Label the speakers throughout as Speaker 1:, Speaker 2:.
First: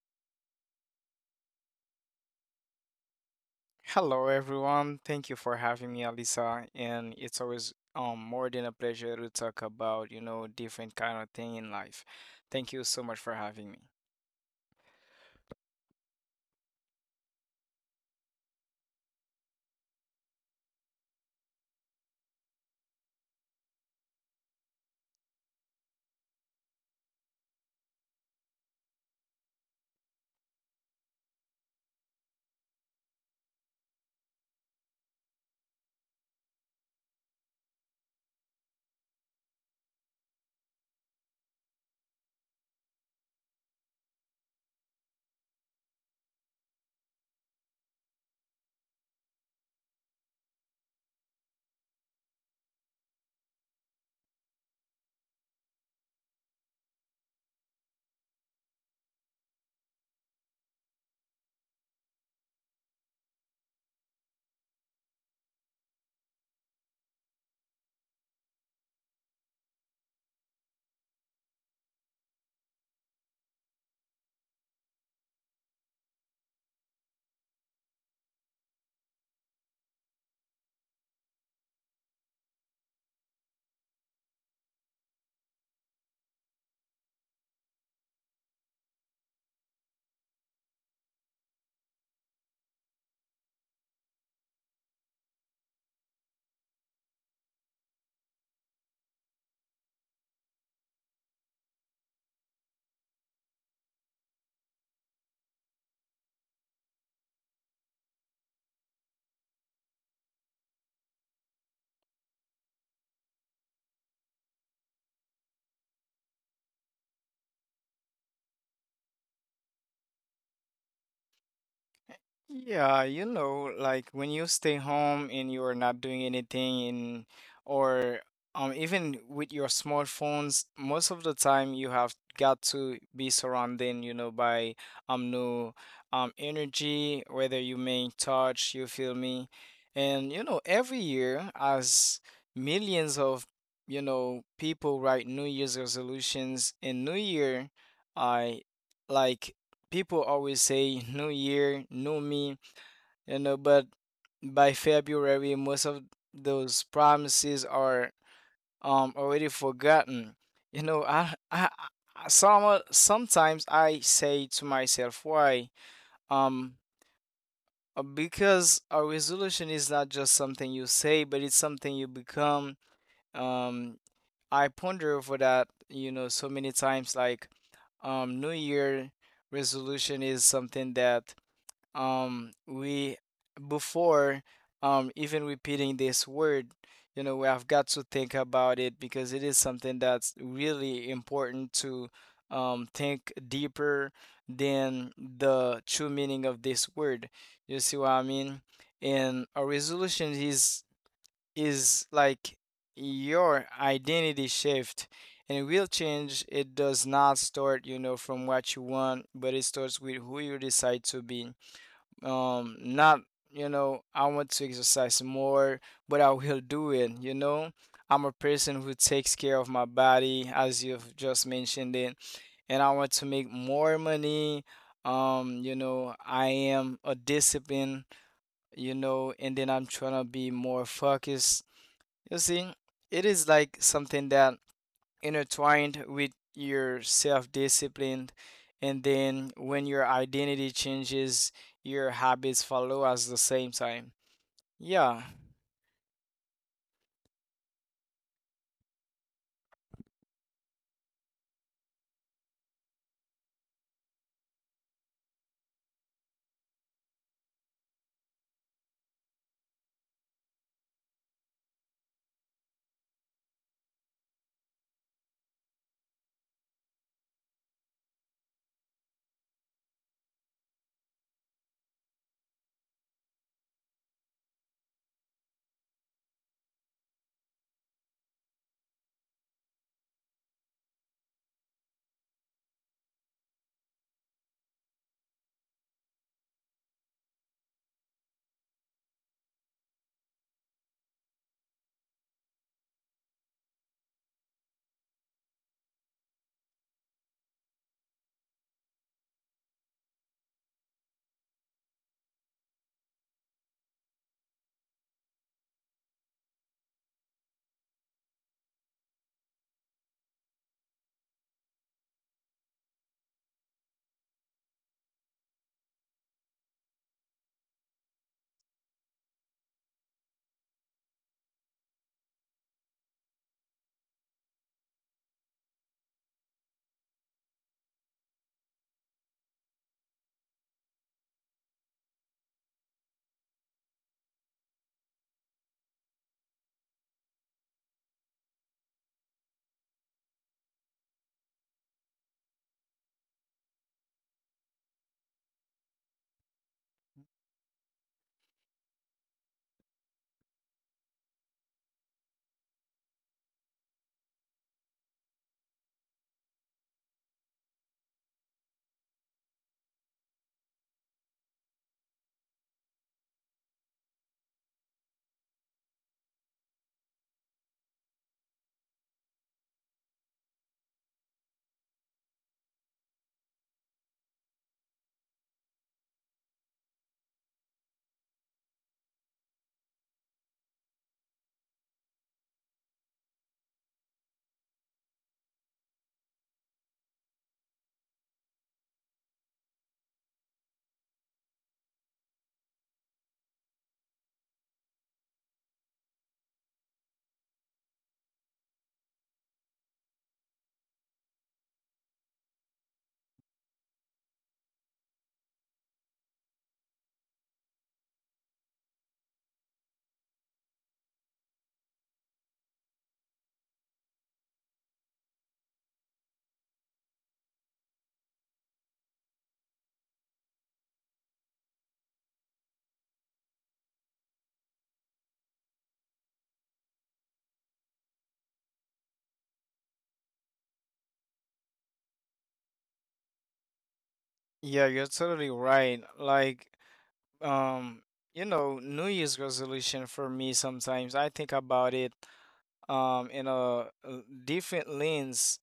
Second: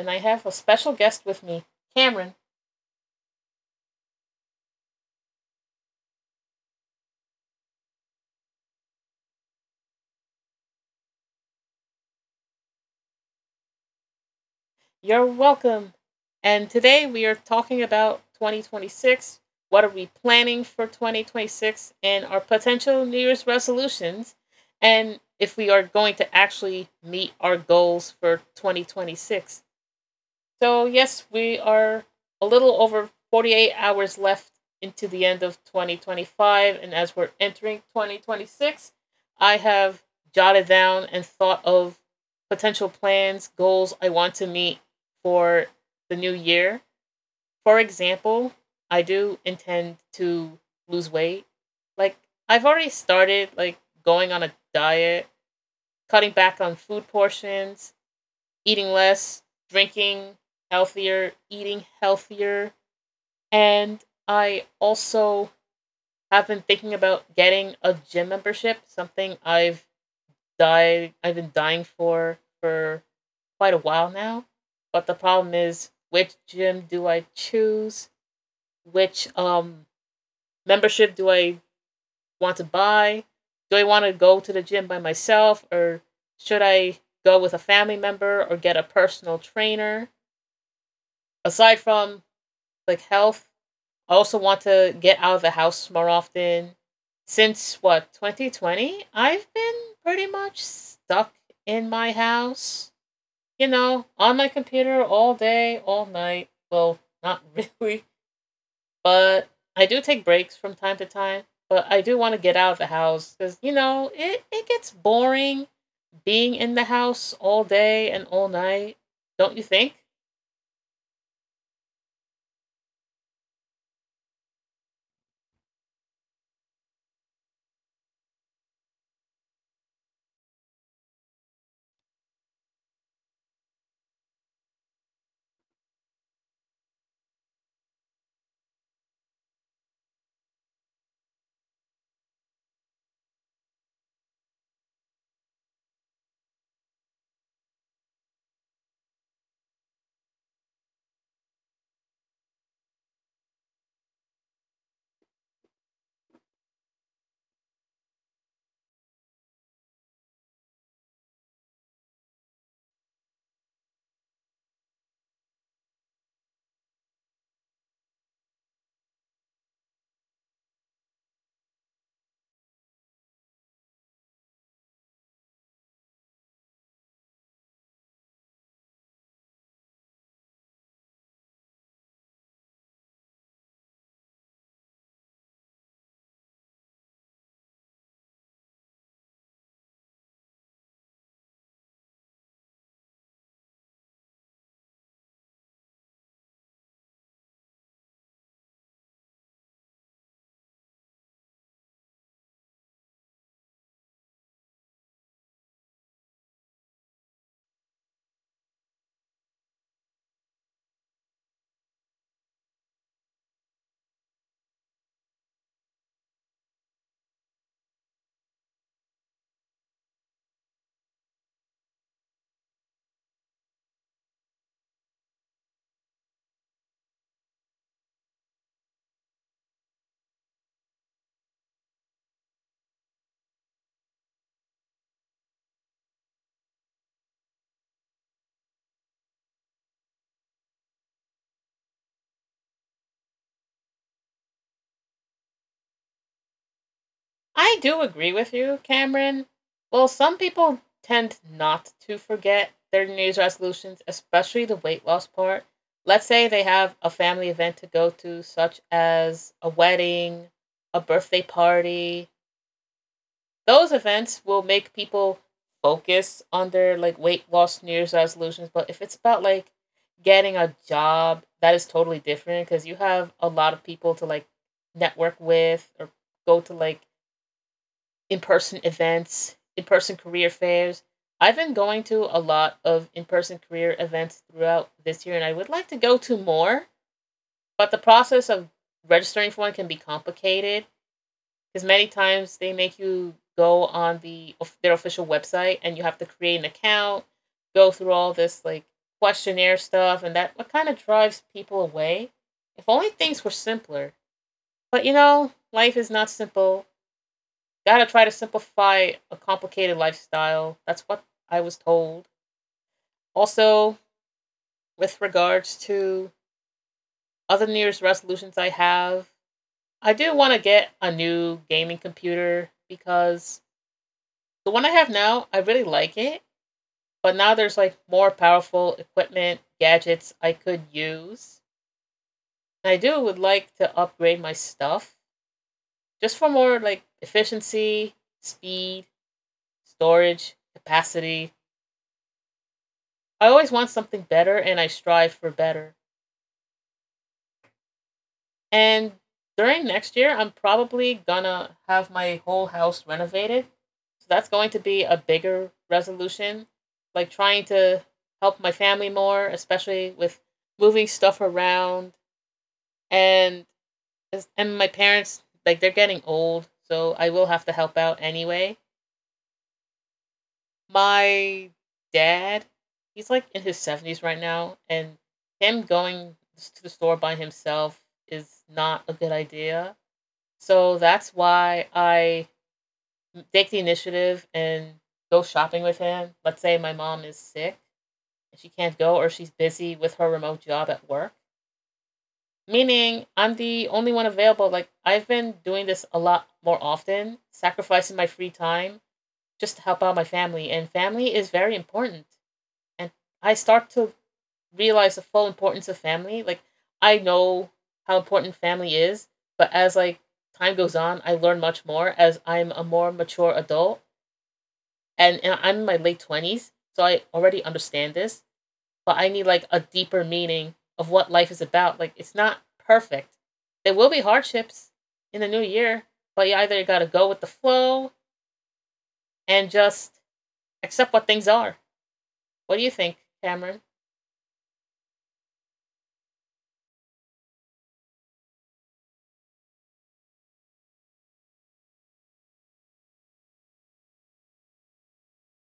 Speaker 1: and I have a special guest with me, Cameron.
Speaker 2: Hello, everyone. Thank you for having me, Alisa. And it's always more than a pleasure to talk about, you know, different kind of thing in life. Thank you so much for having me.
Speaker 1: You're welcome. And today we are talking about 2026. What are we planning for 2026 and our potential New Year's resolutions? And if we are going to actually meet our goals for 2026. So, yes, we are a little over 48 hours left into the end of 2025. And as we're entering 2026, I have jotted down and thought of potential plans, goals I want to meet for the new year. For example, I do intend to lose weight. Like, I've already started, like, going on a diet, cutting back on food portions, eating less, drinking healthier, eating healthier, and I also have been thinking about getting a gym membership, something I've been dying for quite a while now. But the problem is, which gym do I choose? Which membership do I want to buy? Do I want to go to the gym by myself, or should I go with a family member or get a personal trainer? Aside from like health. I also want to get out of the house more often. Since what, 2020, I've been pretty much stuck in my house. You know, on my computer all day, all night. Well, not really, but I do take breaks from time to time. But I do want to get out of the house because you know it gets boring being in the house all day and all night. Don't you think?
Speaker 2: Yeah, you know, like when you stay home and you are not doing anything in or even with your smartphones, most of the time you have got to be surrounded, you know, by new energy, whether you may touch, you feel me? And you know, every year as millions of, you know, people write New Year's resolutions in New Year, I like people always say new year, new me, you know, but by February, most of those promises are already forgotten. You know, sometimes I say to myself, why? Um, because a resolution is not just something you say, but it's something you become. Um, I ponder over that, you know, so many times. Like, New Year resolution is something that we before even repeating this word, you know, we have got to think about it because it is something that's really important to think deeper than the true meaning of this word. You see what I mean? And a resolution is like your identity shift, and real change, it does not start, you know, from what you want, but it starts with who you decide to be. Not, you know, I want to exercise more, but I will do it, you know. I'm a person who takes care of my body, as you've just mentioned it. And I want to make more money. You know, I am a discipline, you know, and then I'm trying to be more focused. You see, it is like something that intertwined with your self-discipline, and then when your identity changes, your habits follow at the same time. Yeah.
Speaker 1: I do agree with you, Cameron. Well, some people tend not to forget their New Year's resolutions, especially the weight loss part. Let's say they have a family event to go to, such as a wedding, a birthday party. Those events will make people focus on their like weight loss New Year's resolutions. But if it's about like getting a job, that is totally different because you have a lot of people to like network with or go to like in person events, in person career fairs. I've been going to a lot of in person career events throughout this year, and I would like to go to more, but the process of registering for one can be complicated because many times they make you go on their official website and you have to create an account, go through all this like questionnaire stuff, and that what kind of drives people away. If only things were simpler. But you know, life is not simple. Gotta try to simplify a complicated lifestyle. That's what I was told. Also, with regards to other New Year's resolutions I have, I do want to get a new gaming computer because the one I have now, I really like it. But now there's like more powerful equipment, gadgets I could use. And I do would like to upgrade my stuff just for more like efficiency, speed, storage, capacity. I always want something better and I strive for better. And during next year, I'm probably gonna have my whole house renovated. So that's going to be a bigger resolution, like trying to help my family more, especially with moving stuff around and my parents, like they're getting old, so I will have to help out anyway. My dad, he's like in his 70s right now, and him going to the store by himself is not a good idea. So that's why I take the initiative and go shopping with him. Let's say my mom is sick and she can't go, or she's busy with her remote job at work. Meaning I'm the only one available. Like, I've been doing this a lot more often, sacrificing my free time just to help out my family. And family is very important. And I start to realize the full importance of family. Like, I know how important family is, but as like time goes on, I learn much more as I'm a more mature adult, and I'm in my late 20s, so I already understand this. But I need like a deeper meaning of what life is about. Like it's not perfect. There will be hardships in the new year, but you either gotta go with the flow and just accept what things are. What do you think, Cameron?
Speaker 2: Yeah, you're totally right. Like, um you know, new year's resolution for me, sometimes I think about it in a uh, different lens.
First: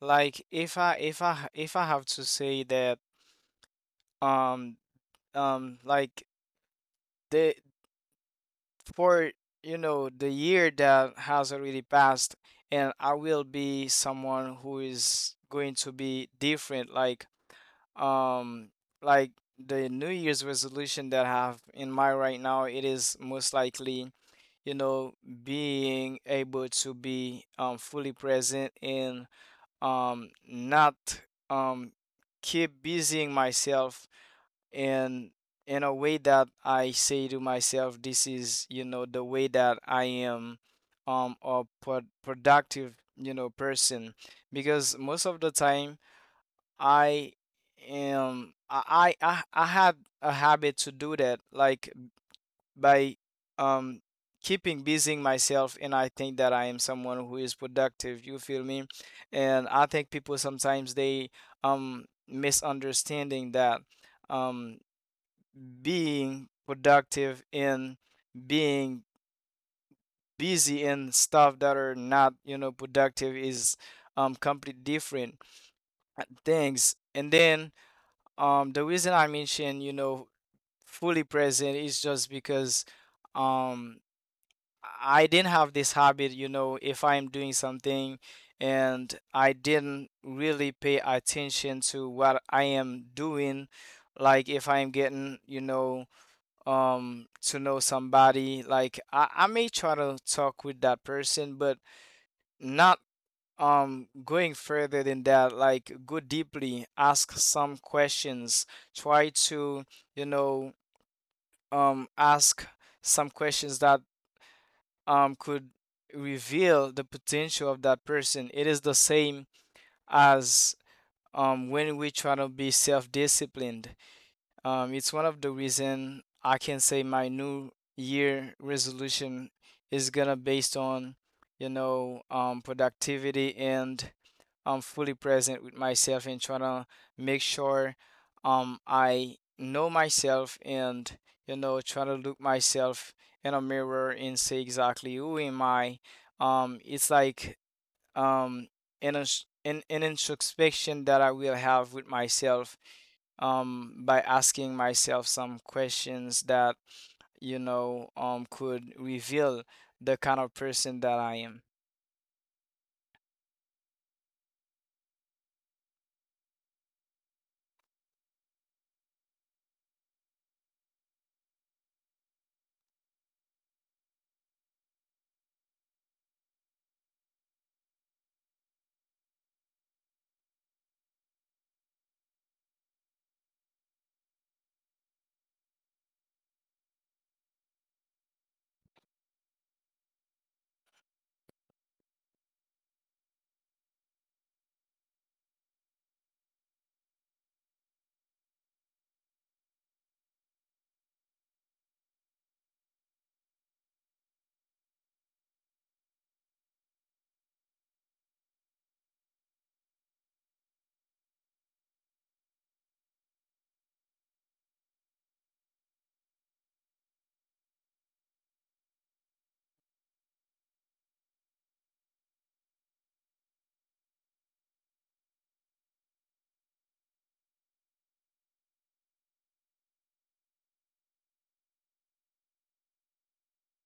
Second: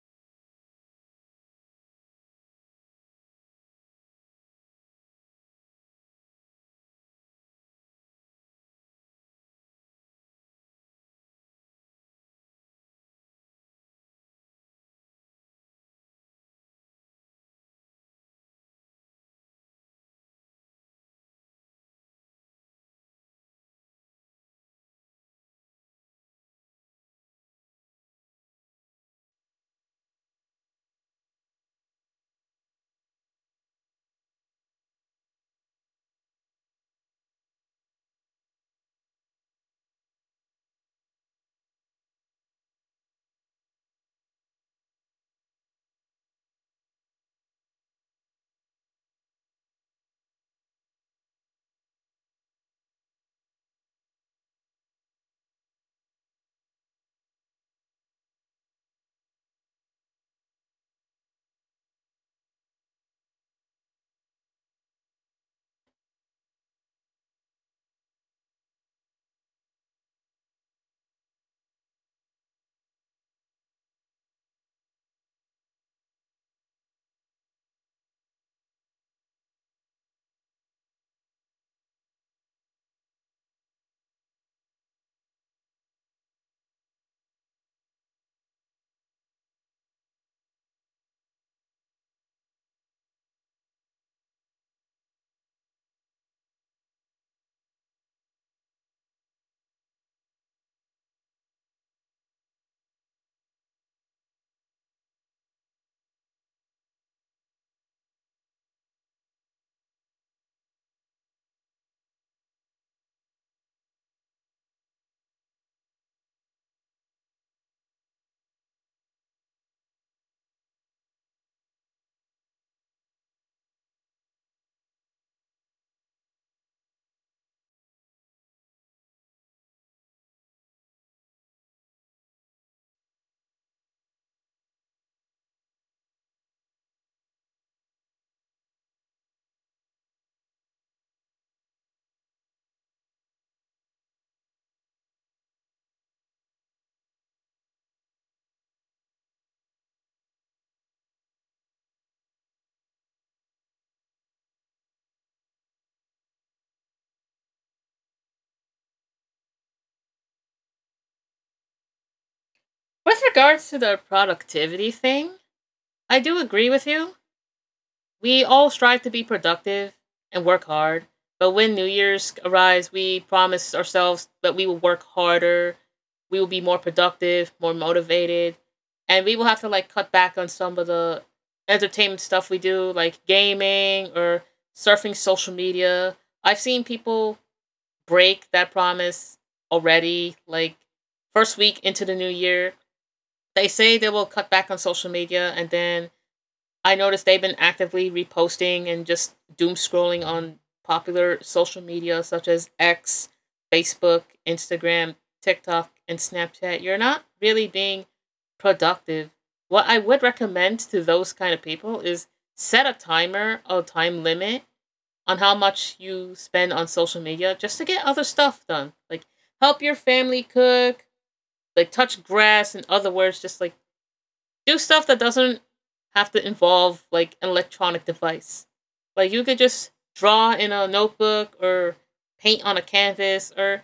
Speaker 2: Like, if I have to say that, um like, the for, you know, the year that has already passed, and I will be someone who is going to be different. Like, um like the new year's resolution that I have in mind right now, it is most likely, you know, being able to be fully present and not um keep busying myself, and in a way that I say to myself, this is, you know, the way that I am a productive, you know, person. Because most of the time I am, I had a habit to do that, like by um keeping busying myself and I think that I am someone who is productive, you feel me? And I think people sometimes they misunderstanding that. Um, Being productive and being busy and stuff that are not, you know, productive is completely different things. And then the reason I mentioned, you know, fully present is just because um I didn't have this habit. You know, if I'm doing something and I didn't really pay attention to what I am doing, like if I'm getting, you know, to know somebody, like I may try to talk with that person but not going further than that, like go deeply, ask some questions, try to, you know, ask some questions that could reveal the potential of that person. It is the same as when we try to be self-disciplined. It's one of the reason I can say my new year resolution is gonna based on, you know, productivity and I'm fully present with myself and trying to make sure I know myself and, you know, trying to look myself in a mirror and say exactly who am I. It's like um, an ins- an in introspection that I will have with myself, by asking myself some questions that, you know, could reveal the kind of person that I am.
Speaker 1: With regards to the productivity thing, I do agree with you. We all strive to be productive and work hard, but when New Year's arrives, we promise ourselves that we will work harder, we will be more productive, more motivated, and we will have to like cut back on some of the entertainment stuff we do, like gaming or surfing social media. I've seen people break that promise already, like first week into the new year. They say they will cut back on social media, and then I noticed they've been actively reposting and just doom scrolling on popular social media such as X, Facebook, Instagram, TikTok, and Snapchat. You're not really being productive. What I would recommend to those kind of people is set a timer, a time limit on how much you spend on social media just to get other stuff done. Like help your family cook, like touch grass, in other words, just like do stuff that doesn't have to involve like an electronic device. Like you could just draw in a notebook or paint on a canvas or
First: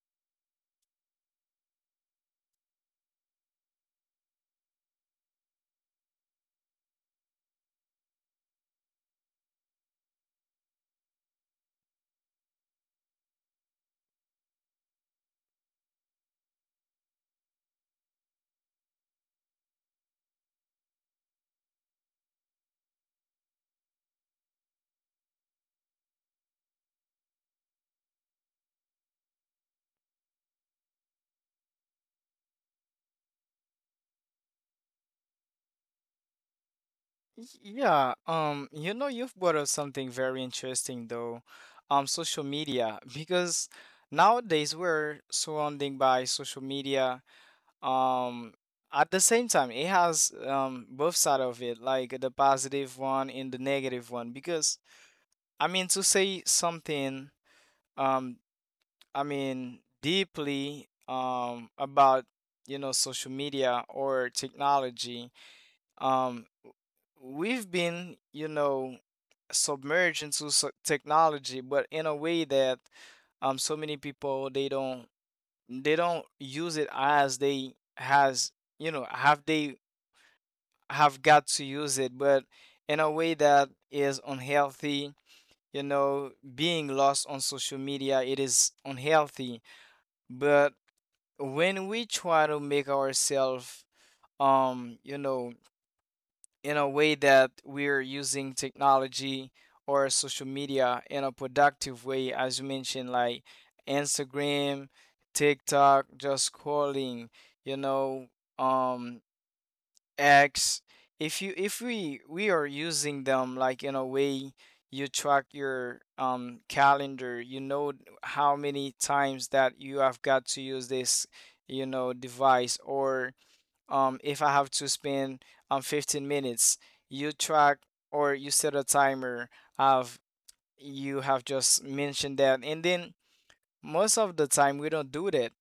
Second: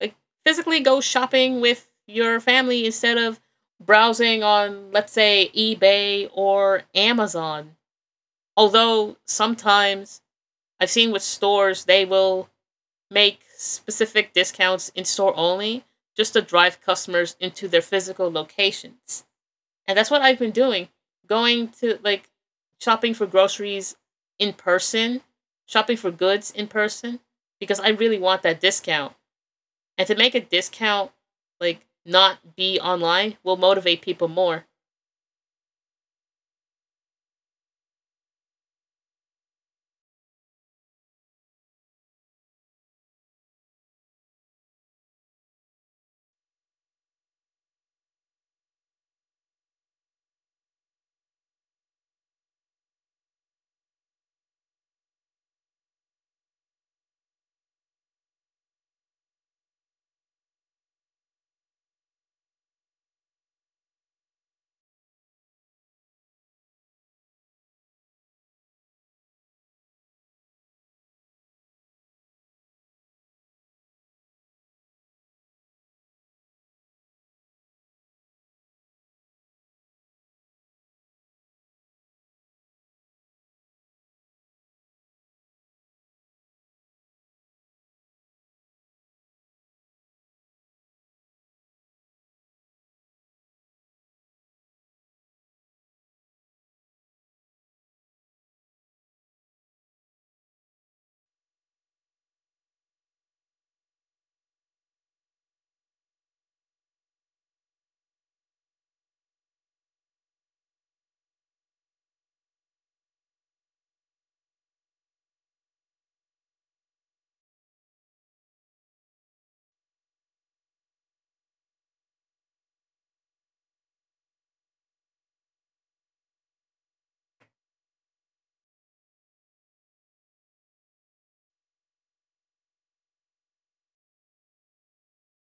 Speaker 1: like physically go shopping with your family instead of browsing on, let's say, eBay or Amazon. Although sometimes I've seen with stores they will make specific discounts in store only just to drive customers into their physical locations. And that's what I've been doing. Going to like shopping for groceries in person, shopping for goods in person because I really want that discount. And to make a discount like not be online will motivate people more.
Speaker 2: Yeah, you know, you've brought up something very interesting though, social media, because nowadays we're surrounding by social media. um at the same time, it has both side of it, like the positive one and the negative one. Because I mean to say something, um I mean deeply about, you know, social media or technology, um we've been, you know, submerged into technology, but in a way that so many people, they don't use it as they has, you know, have they have got to use it, but in a way that is unhealthy. You know, being lost on social media, it is unhealthy. But when we try to make ourselves, you know, in a way that we're using technology or social media in a productive way, as you mentioned, like Instagram, TikTok, just scrolling, you know, um, X, if we are using them like in a way you track your calendar, you know, how many times that you have got to use this, you know, device. Or if I have to spend 15 minutes, you track or you set a timer of, you have just mentioned that, and then most of the time we don't do that.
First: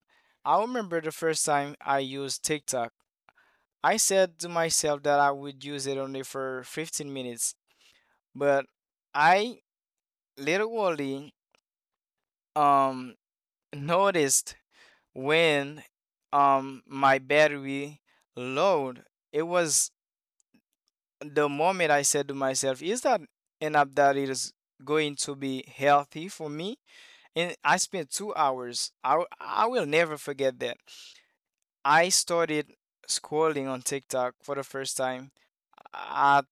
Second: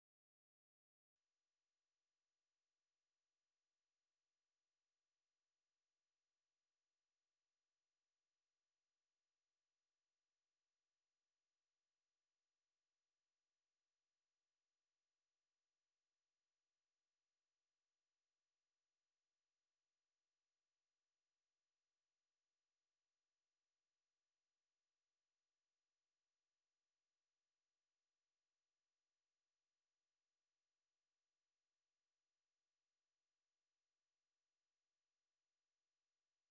Speaker 2: I remember the first time I used TikTok. I said to myself that I would use it only for 15 minutes, but I literally um noticed when my battery load, it was the moment I said to myself, is that an app that is going to be healthy for me? And I spent 2 hours. I will never forget that. I started scrolling on TikTok for the first time at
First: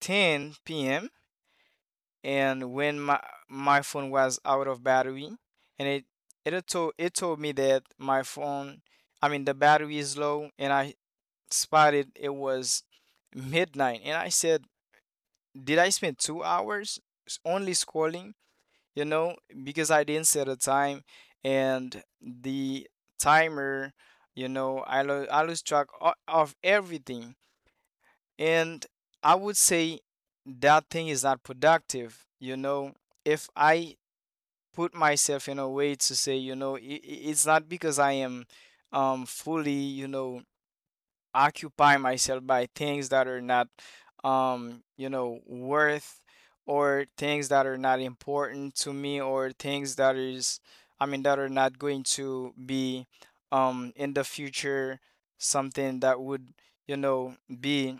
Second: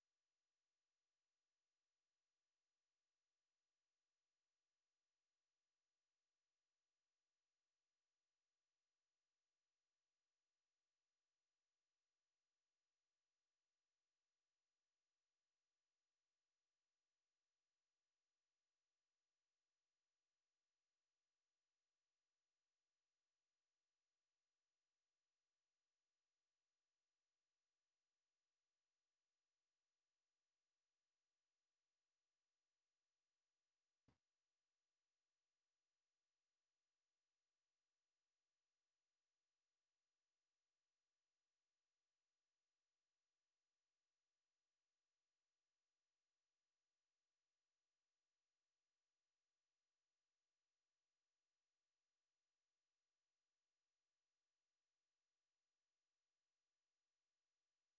Speaker 2: 10 p.m. And when my phone was out of battery, and it told me that my phone, I mean the battery is low, and I spotted it was midnight, and I said, did I spend 2 hours only scrolling? You know, because I didn't set a time and the timer, you know, I lose track of everything. And I would say that thing is not productive. You know, if I put myself in a way to say, you know, it's not because I am fully, you know, occupy myself by things that are not, you know, worth, or things that are not important to me, or things that is, I mean, that are not going to be in the future something that would, you know, be,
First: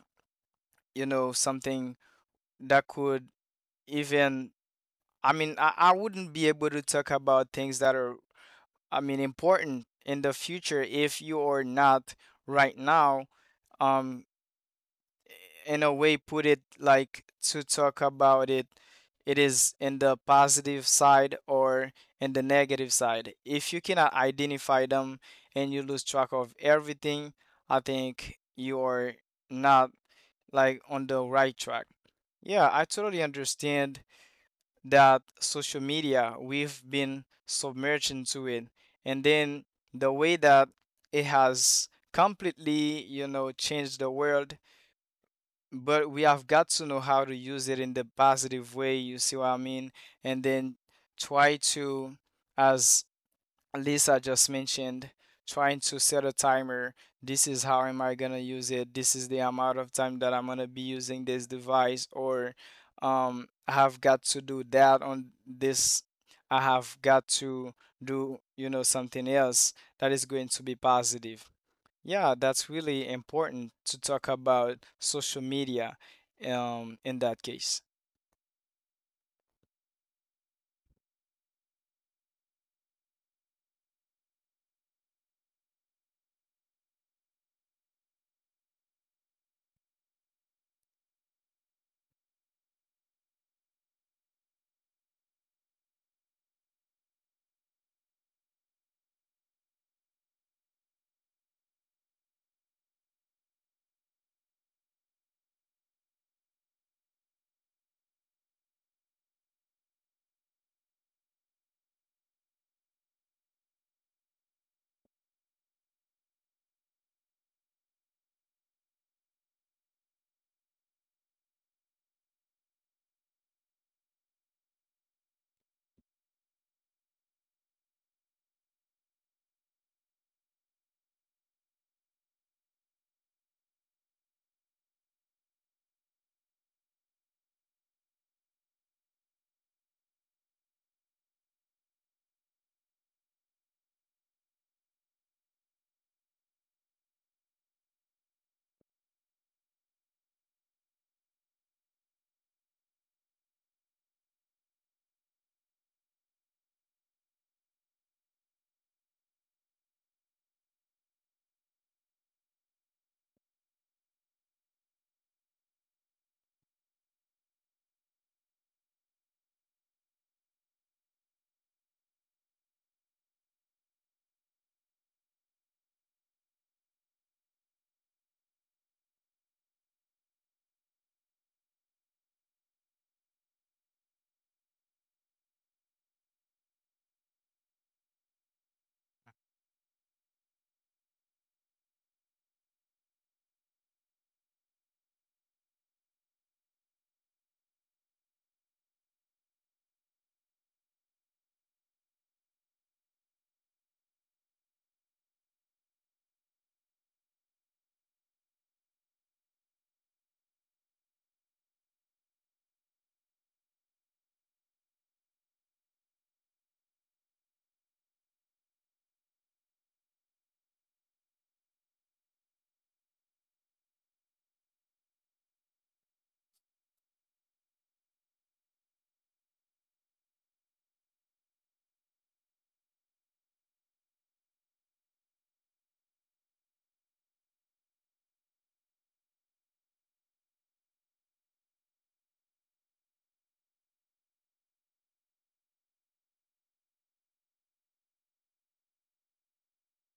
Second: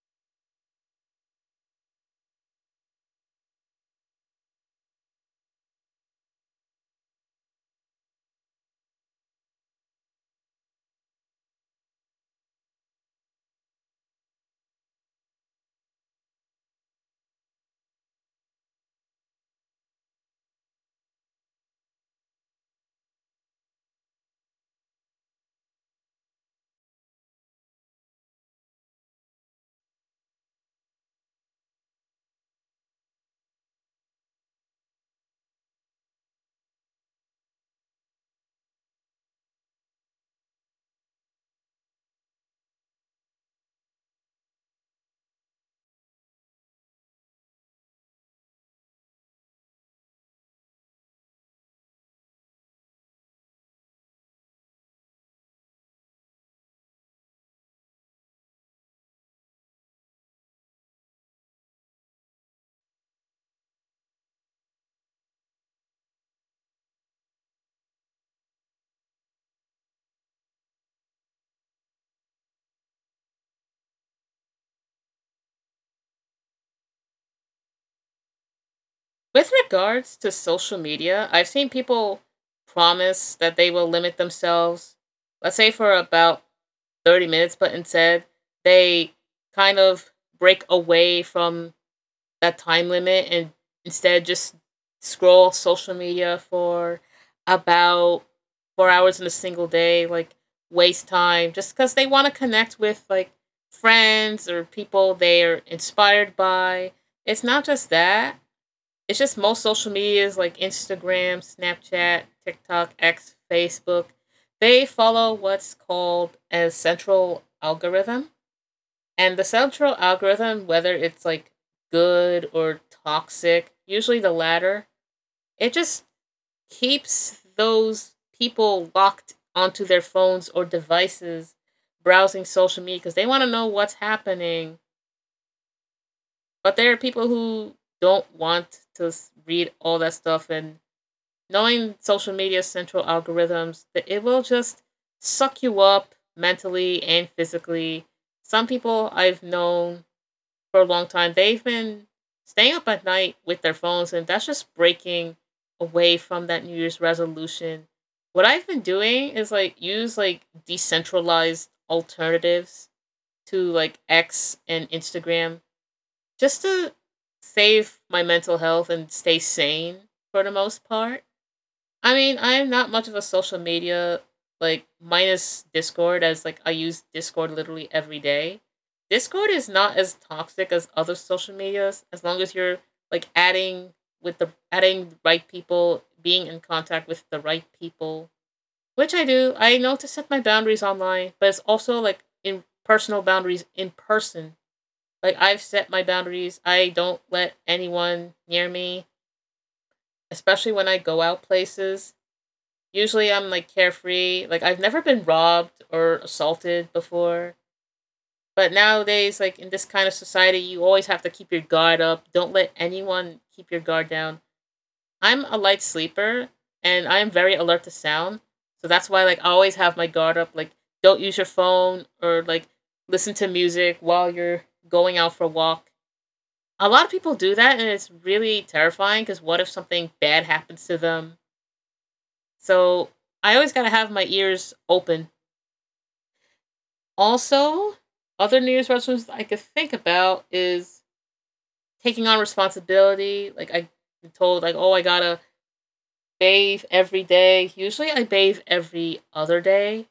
Speaker 2: you know, something that could even, I mean, I wouldn't be able to talk about things that are, I mean, important in the future if you are not right now. Um, in a way, put it like to talk about it, it is in the positive side or in the negative side. If you cannot identify them and you lose track of everything, I think you are not like on the right track. Yeah, I totally understand that social media, we've been submerged into it, and then the way that it has completely, you know, changed the world. But we have got to know how to use it in the positive way, you see what I mean? And then try to, as Lisa just mentioned, trying to set a timer. This is how am I gonna use it. This is the amount of time that I'm gonna be using this device. Or I have got to do that on this. I have got to do, you know, something else that is going to be positive. Yeah, that's really important to talk about social media, in that case.
Speaker 1: With regards to social media, I've seen people promise that they will limit themselves, let's say for about 30 minutes, but instead they kind of break away from that time limit and instead just scroll social media for about 4 hours in a single day, like waste time just because they want to connect with like friends or people they're inspired by. It's not just that. It's just most social medias like Instagram, Snapchat, TikTok, X, Facebook. They follow what's called a central algorithm, and the central algorithm, whether it's like good or toxic, usually the latter, it just keeps those people locked onto their phones or devices browsing social media because they want to know what's happening. But there are people who don't want to read all that stuff. And knowing social media's central algorithms, it will just suck you up mentally and physically. Some people I've known for a long time. They've been staying up at night with their phones, and that's just breaking away from that New Year's resolution. What I've been doing is like use like decentralized alternatives to like X and Instagram just to save my mental health and stay sane for the most part. I mean, I'm not much of a social media, like minus Discord, as like I use Discord literally every day. Discord is not as toxic as other social medias as long as you're like adding the right people, being in contact with the right people, which I do. I know to set my boundaries online, but it's also like in personal boundaries in person. Like I've set my boundaries. I don't let anyone near me, especially when I go out places. Usually I'm like carefree. Like I've never been robbed or assaulted before. But nowadays, like in this kind of society, you always have to keep your guard up. Don't let anyone keep your guard down. I'm a light sleeper and I am very alert to sound. So that's why like I always have my guard up. Like don't use your phone or like listen to music while you're going out for a walk. A lot of people do that and it's really terrifying because what if something bad happens to them? So I always gotta have my ears open. Also, other New Year's resolutions I could think about is taking on responsibility. Like I told, like, oh, I gotta bathe every day. Usually, I bathe every other day,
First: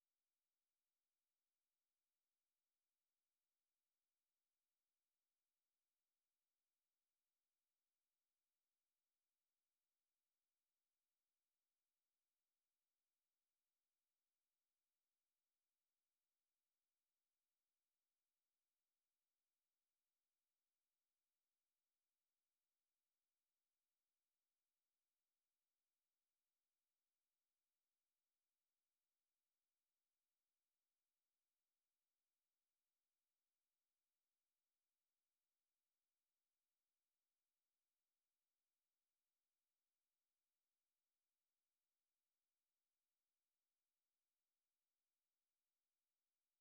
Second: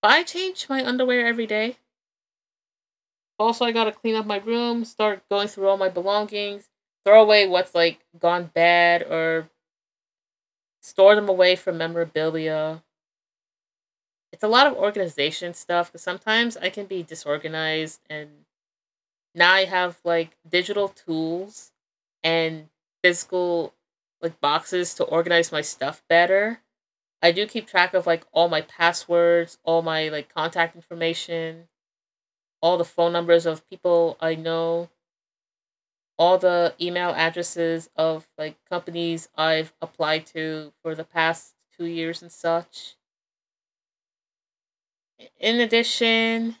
Speaker 1: but I change my underwear every day. Also, I gotta clean up my room, start going through all my belongings, throw away what's like gone bad, or store them away for memorabilia. It's a lot of organization stuff because sometimes I can be disorganized and now I have like digital tools and physical like boxes to organize my stuff better. I do keep track of like all my passwords, all my like contact information, all the phone numbers of people I know, all the email addresses of like companies I've applied to for the past 2 years and such. In addition,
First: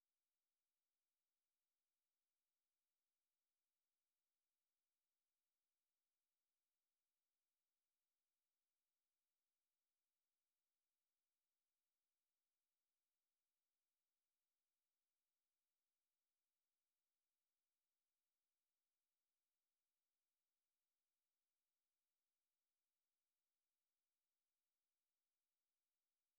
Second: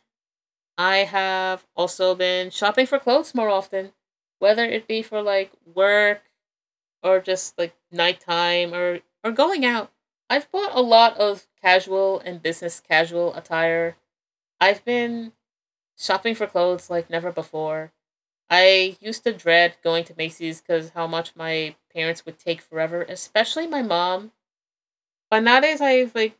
Speaker 1: I have also been shopping for clothes more often, whether it be for like work or just like nighttime or going out. I've bought a lot of casual and business casual attire. I've been shopping for clothes like never before. I used to dread going to Macy's because how much my parents would take forever, especially my mom. But nowadays I've like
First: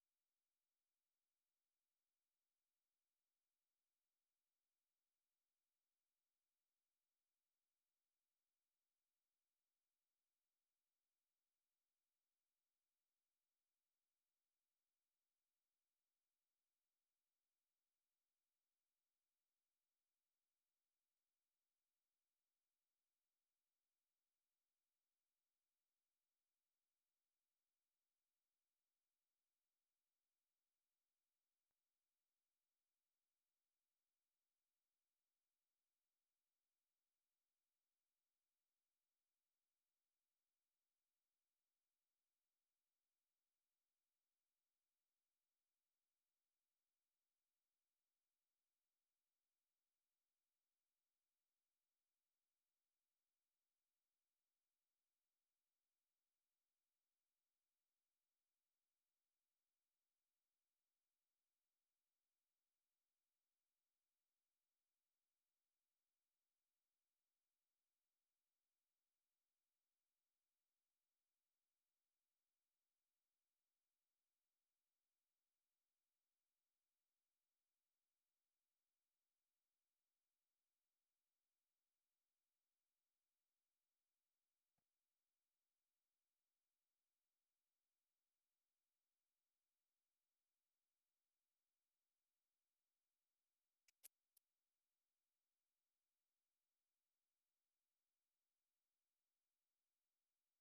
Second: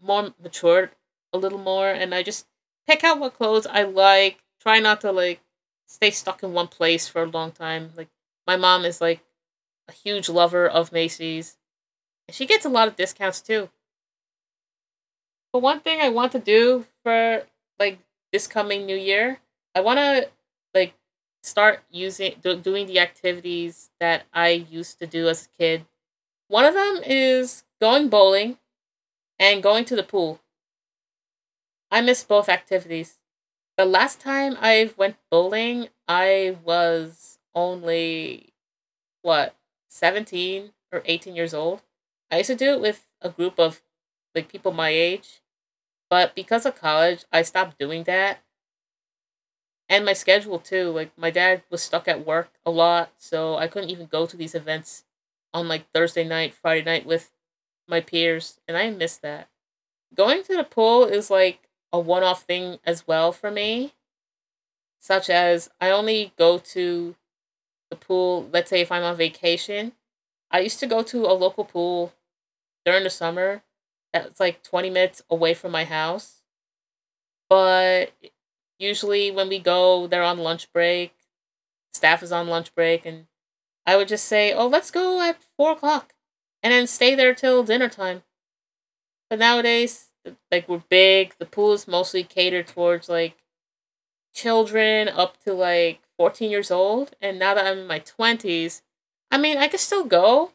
Speaker 1: more matured a little more, and I just pick out what clothes I like. Try not to like stay stuck in one place for a long time. Like my mom is like a huge lover of Macy's. She gets a lot of discounts too. But one thing I want to do for like this coming new year, I want to like start doing the activities that I used to do as a kid. One of them is going bowling and going to the pool. I miss both activities. The last time I went bowling, I was only what, 17 or 18 years old. I used to do it with a group of like people my age. But because of college, I stopped doing that and my schedule too. Like my dad was stuck at work a lot, so I couldn't even go to these events on like Thursday night, Friday night with my peers, and I miss that. Going to the pool is like a one-off thing as well for me, such as I only go to the pool, let's say if I'm on vacation. I used to go to a local pool during the summer that's like 20 minutes away from my house, but usually when we go, they're on lunch break. Staff is on lunch break, and I would just say, "Oh, let's go at 4 o'clock," and then stay there till dinner time. But nowadays, like we're big, the pool is mostly catered towards like children up to like 14 years old. And now that I'm in my twenties, I mean, I could still go,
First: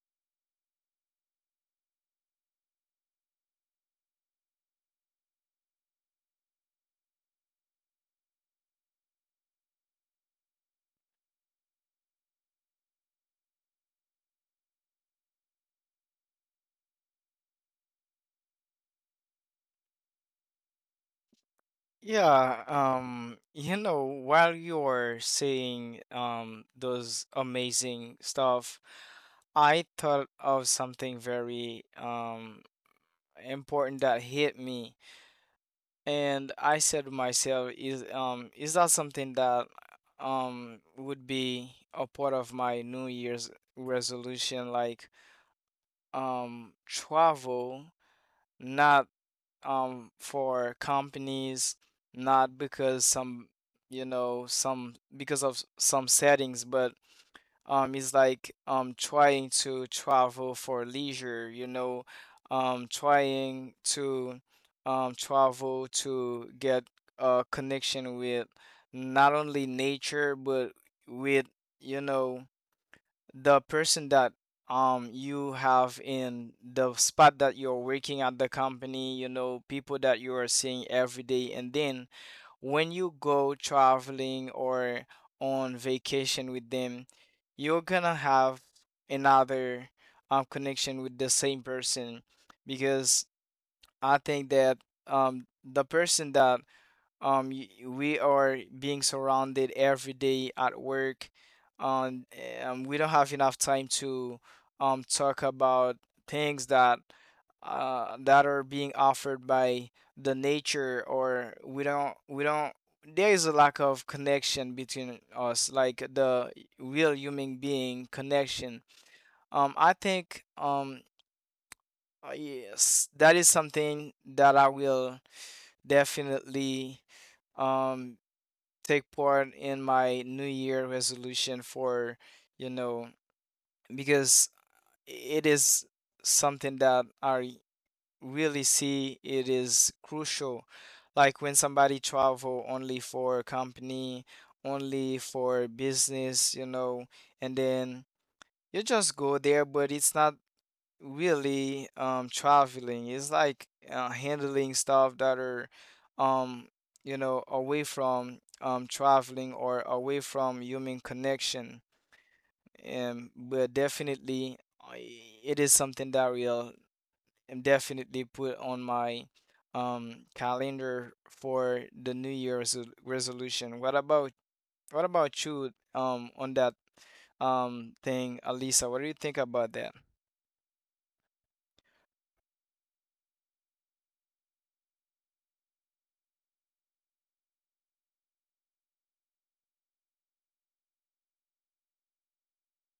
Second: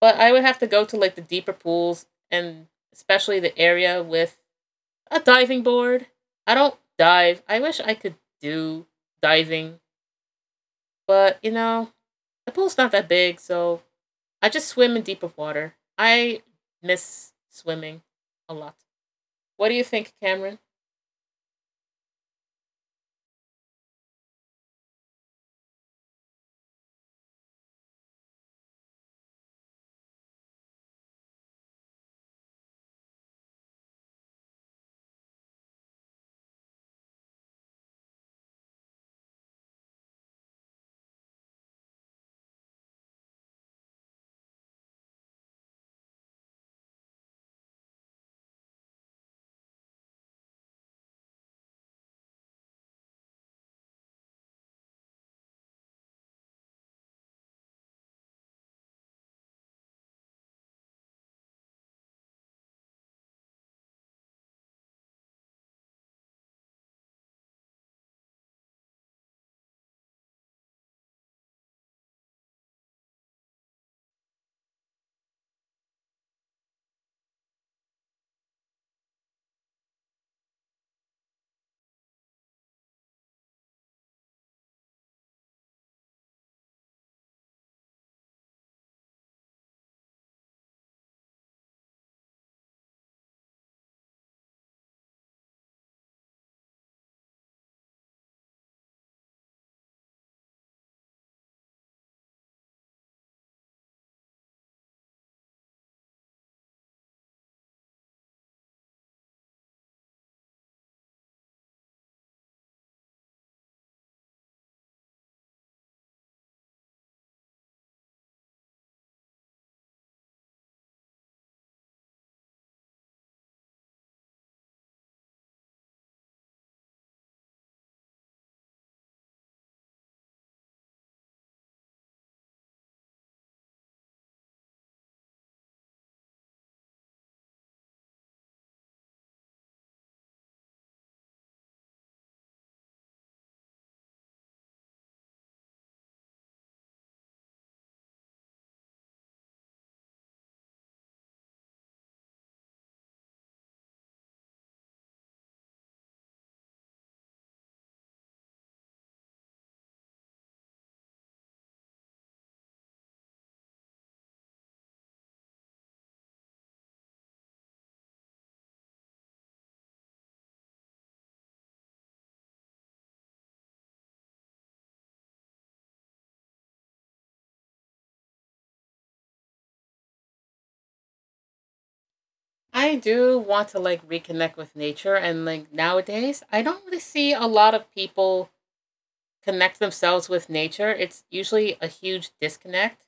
Speaker 1: but I would have to go to like the deeper pools and especially the area with a diving board. I don't dive. I wish I could do diving. But you know, the pool's not that big, so I just swim in deeper water. I miss swimming a lot. What do you think, Cameron?
Speaker 2: Yeah, you know, while you're saying those amazing stuff, I thought of something very important that hit me. And I said to myself, is that something that would be a part of my New Year's resolution, like travel, not for companies, not because some some because of some settings, but it's like trying to travel for leisure, trying to travel to get a connection with not only nature but with you know the person that you have in the spot that you're working at the company, you know, people that you are seeing every day. And then when you go traveling or on vacation with them, you're gonna have another connection with the same person, because I think that the person that we are being surrounded every day at work, um, we don't have enough time to talk about things that that are being offered by the nature. Or we don't, there is a lack of connection between us, like the real human being connection. Um i think um uh, yes that is something that I will definitely um take part in my new year resolution for, you know because it is something that I really see it is crucial. Like when somebody travel only for company, only for business, you know, and then you just go there, but it's not really traveling. It's like handling stuff that are um you know, away from traveling or away from human connection. But definitely it is something that will definitely put on my calendar for the new year's resolution. What about you, on that thing, Alisa? What do you think about that?
Speaker 1: I do want to like reconnect with nature, and like nowadays, I don't really see a lot of people connect themselves with nature. It's usually a huge disconnect.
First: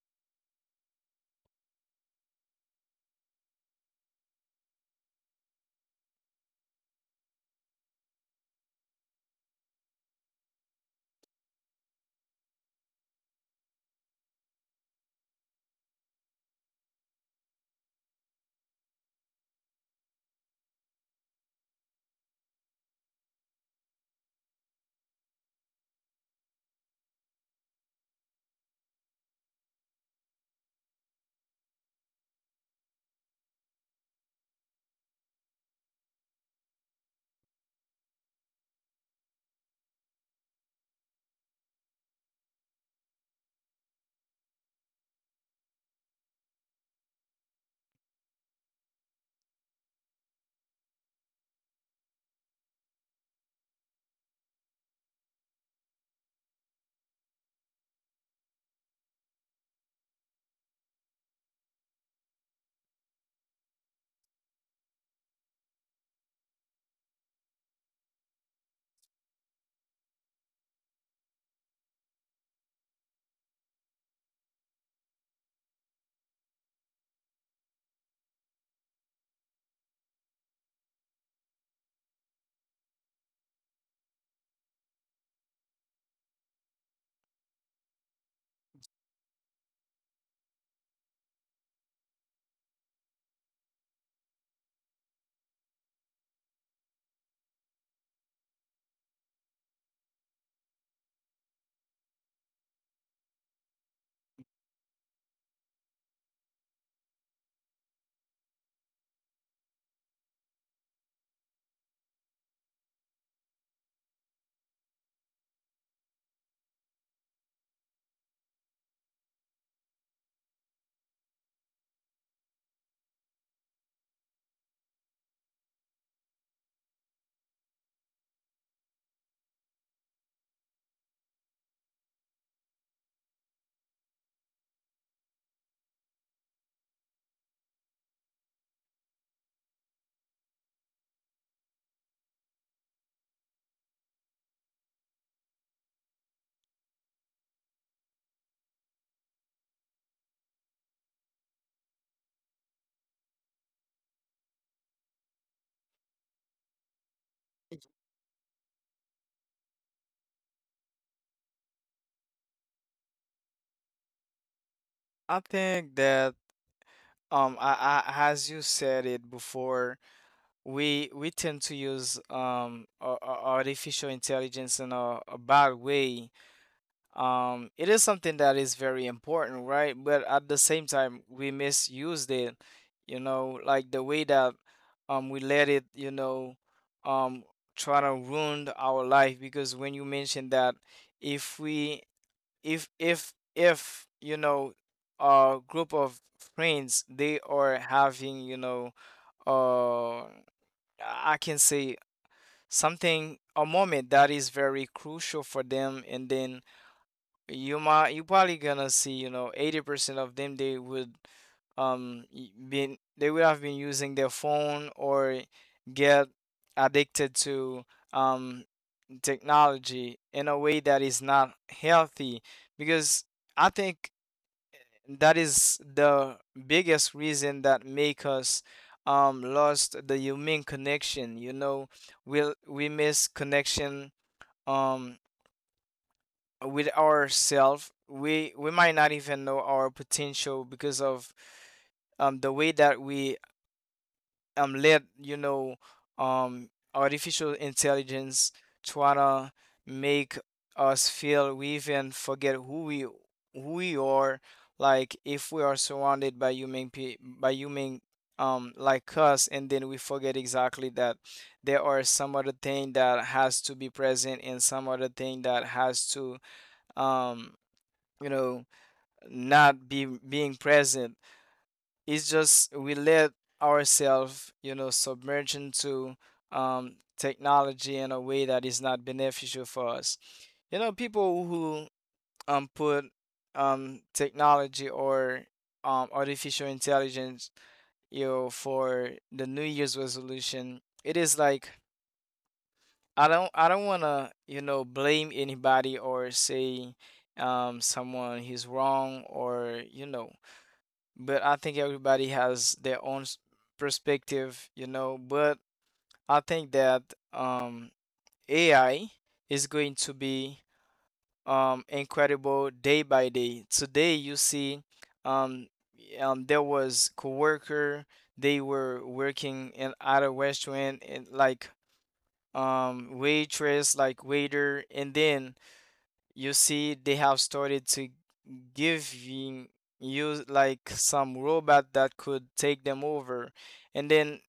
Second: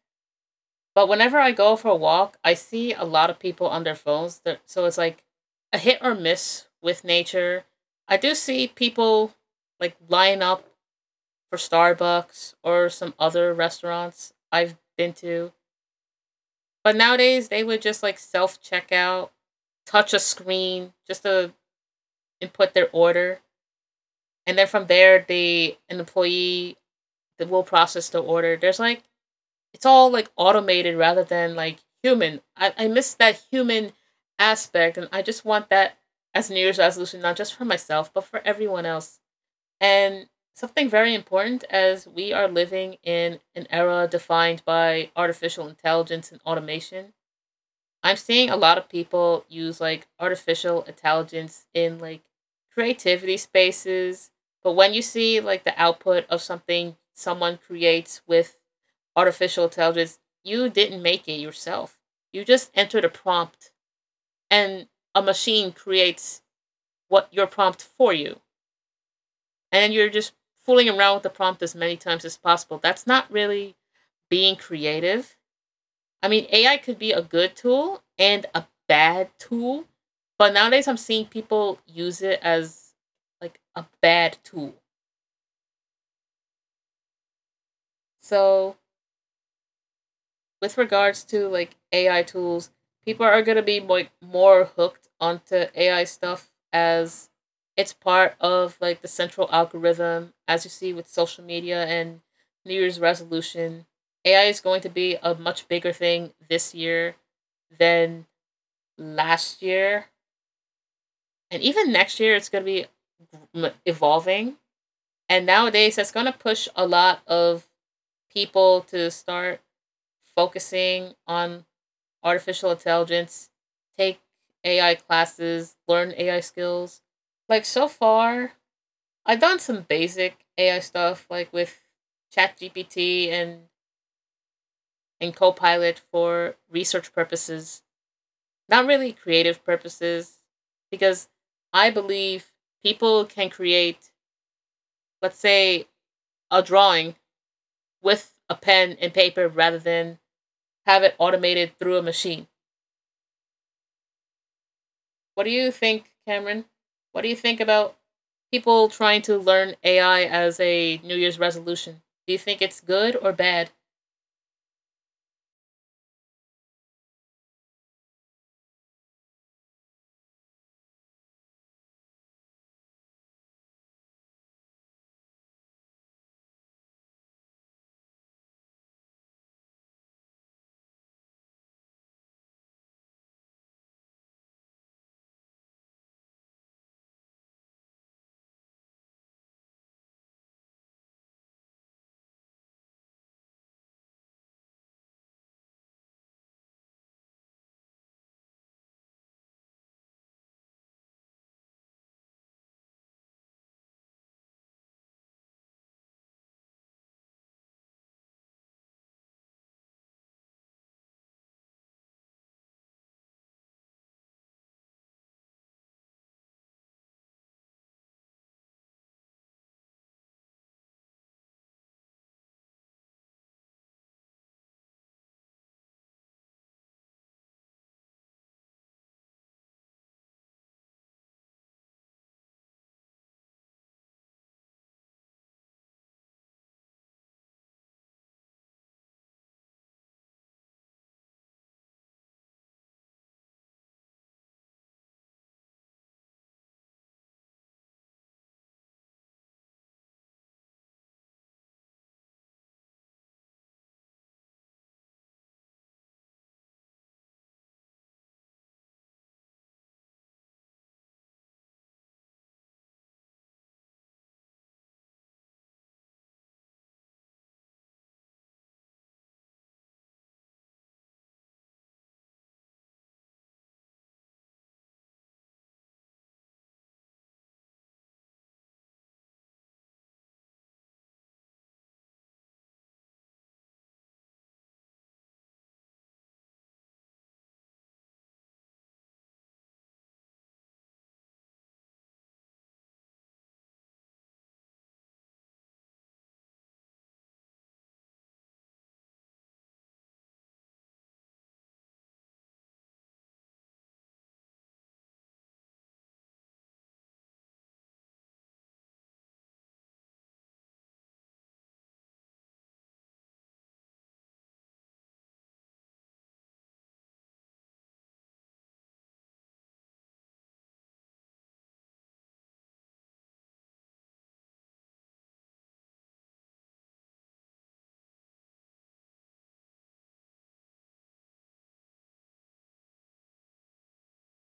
Speaker 1: But whenever I go for a walk, I see a lot of people on their phones. That, so it's like a hit or miss with nature. I do see people like line up for Starbucks or some other restaurants I've been to. But nowadays they would just like self checkout, touch a screen just to input their order, and then from there the an employee will process the order. There's like it's all like automated rather than like human. I miss that human aspect and I just want that as New Year's resolution, not just for myself, but for everyone else. And something very important, as we are living in an era defined by artificial intelligence and automation. I'm seeing a lot of people use like artificial intelligence in like creativity spaces. But when you see like the output of something someone creates with artificial intelligence, you didn't make it yourself. You just entered a prompt and a machine creates what your prompt for you and you're just fooling around with the prompt as many times as possible. That's not really being creative. I mean, AI could be a good tool and a bad tool, but nowadays I'm seeing people use it as like a bad tool. So with regards to like AI tools, people are gonna be like more hooked onto AI stuff as it's part of like the central algorithm, as you see with social media and New Year's resolution. AI is going to be a much bigger thing this year than last year, and even next year, it's gonna be evolving. And nowadays, that's gonna push a lot of people to start focusing on artificial intelligence, take AI classes, learn AI skills. Like so far, I've done some basic AI stuff like with ChatGPT and Copilot for research purposes, not really creative purposes, because I believe people can create, let's say, a drawing with a pen and paper rather than have it automated through a machine. What do you think, Cameron? What do you think about people trying to learn AI as a New Year's resolution? Do you think it's good or bad?
Speaker 2: I think that, as you said it before, we tend to use artificial intelligence in a bad way. It is something that is very important, right? But at the same time, we misused it. You know, like the way that we let it, you know, um try to ruin our life. Because when you mentioned that, if we, if you know, a group of friends, they are having, uh I can say, something, a moment that is very crucial for them, and then you might, you probably gonna see, you know, 80% of them, they would y- been they would have been using their phone or get addicted to um technology in a way that is not healthy. Because I think that is the biggest reason that make us lost the human connection. You know, we miss connection um with ourselves. We might not even know our potential because of the way that we let, you know, artificial intelligence try to make us feel. We even forget who we, who we are. Like if we are surrounded by by human, like us, and then we forget exactly that there are some other thing that has to be present and some other thing that has to um you know not be being present. It's just we let ourselves, you know, submerge into technology in a way that is not beneficial for us. You know, people who put technology or artificial intelligence, you know, for the new year's resolution, it is like, I don't want to, you know, blame anybody or say, someone he's wrong, or you know, but I think everybody has their own perspective, you know. But I think that, um, AI is going to be incredible day by day. Today, you see, um, there was coworker. They were working in at a restaurant, and like waitress, like waiter, and then you see they have started to giving you like some robot that could take them over. And then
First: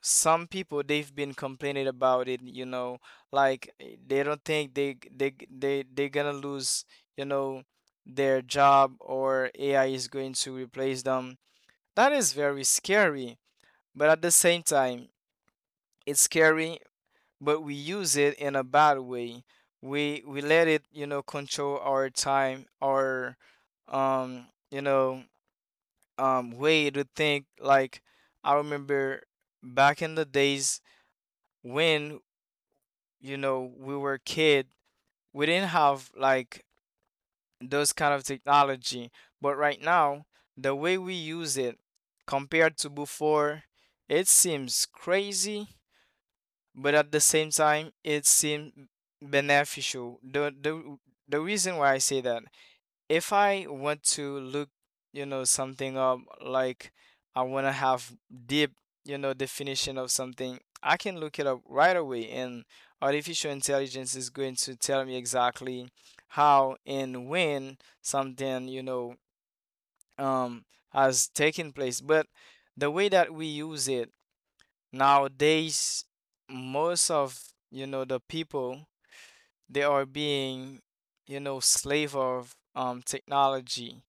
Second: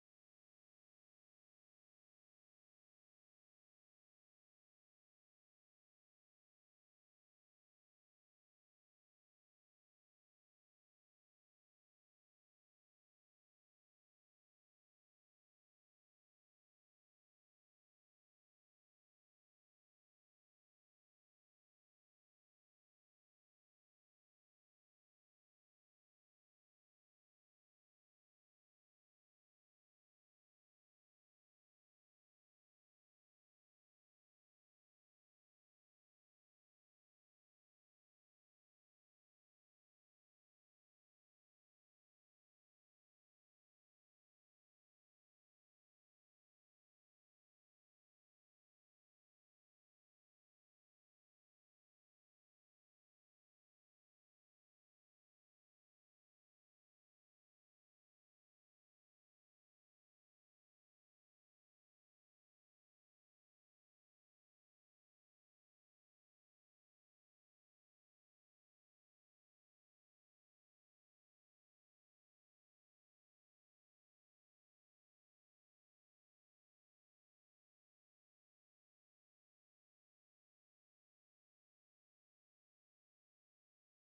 Speaker 2: some people they've been complaining about it, you know, like, they don't think they're gonna lose, you know, their job, or AI is going to replace them. That is very scary. But at the same time, it's scary, but we use it in a bad way. We let it, you know, control our time, our um, you know, way to think. Like I remember back in the days when, you know, we were kid, we didn't have like those kind of technology. But right now, the way we use it compared to before, it seems crazy, but at the same time it seems beneficial. The reason why I say that, if I want to look, you know, something up, like I want to have deep, you know, definition of something, I can look it up right away, and artificial intelligence is going to tell me exactly how and when something, um has taken place. But the way that we use it nowadays, most of, you know, the people, they are being, you know, slave of technology,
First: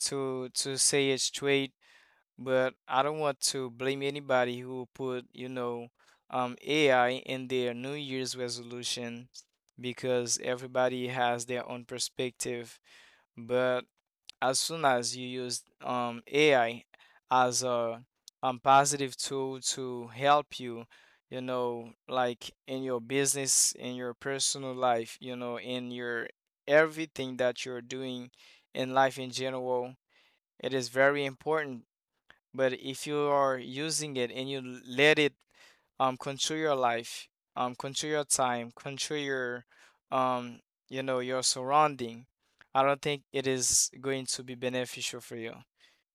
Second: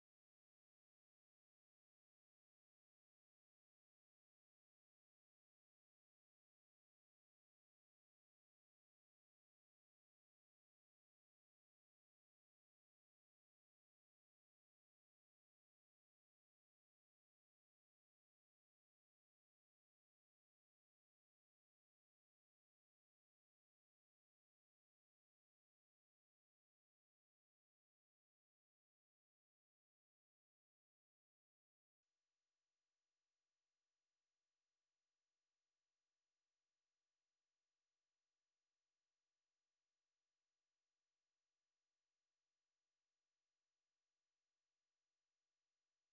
Speaker 2: to say it straight. But I don't want to blame anybody who put, you know, AI in their New Year's resolution, because everybody has their own perspective. But as soon as you use AI as a positive tool to help you, you know, like in your business, in your personal life, you know, in your everything that you're doing in life in general, it is very important. But if you are using it and you let it control your life, control your time, control your um you know, your surrounding, I don't think it is going to be beneficial for you.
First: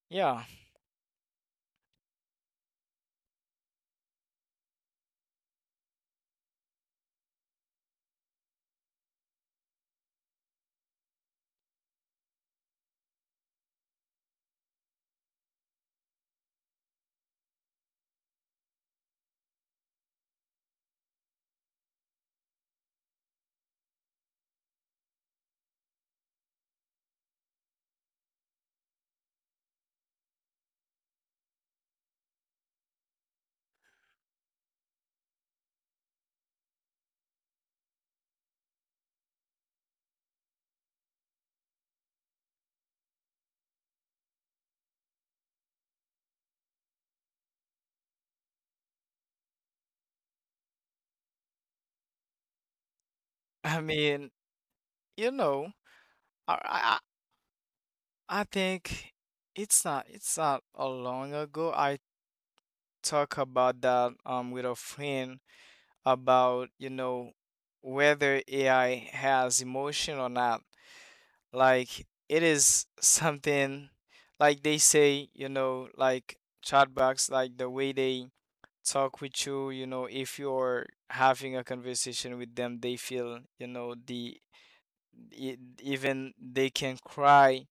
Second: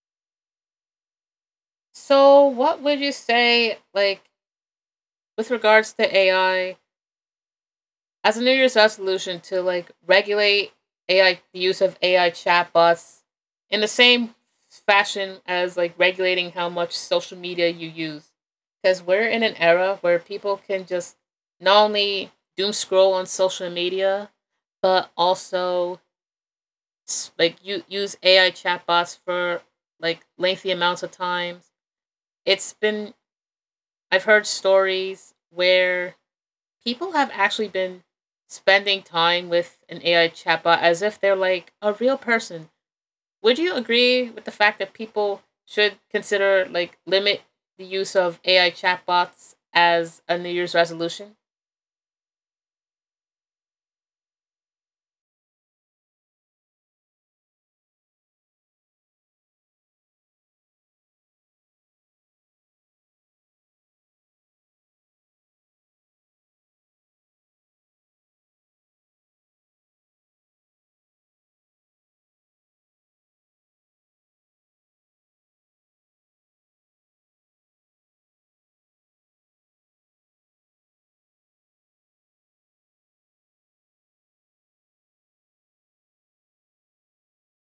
Speaker 2: Yeah.
Speaker 1: So, what would you say, like, with regards to AI as a New Year's resolution, to like regulate AI, the use of AI chatbots in the same fashion as like regulating how much social media you use. Because we're in an era where people can just not only doom scroll on social media, but also like you use AI chatbots for like lengthy amounts of times. It's been, I've heard stories where people have actually been spending time with an AI chatbot as if they're like a real person. Would you agree with the fact that people should consider like limit the use of AI chatbots as a New Year's resolution?
Speaker 2: I mean, you know, I I, I I think it's not, it's not a long ago I talk about that with a friend about, you know, whether AI has emotion or not. Like it is something, like they say, you know, like chatbots, like the way they talk with you, you know, if you're having a conversation with them, they feel, you know, e- even they can cry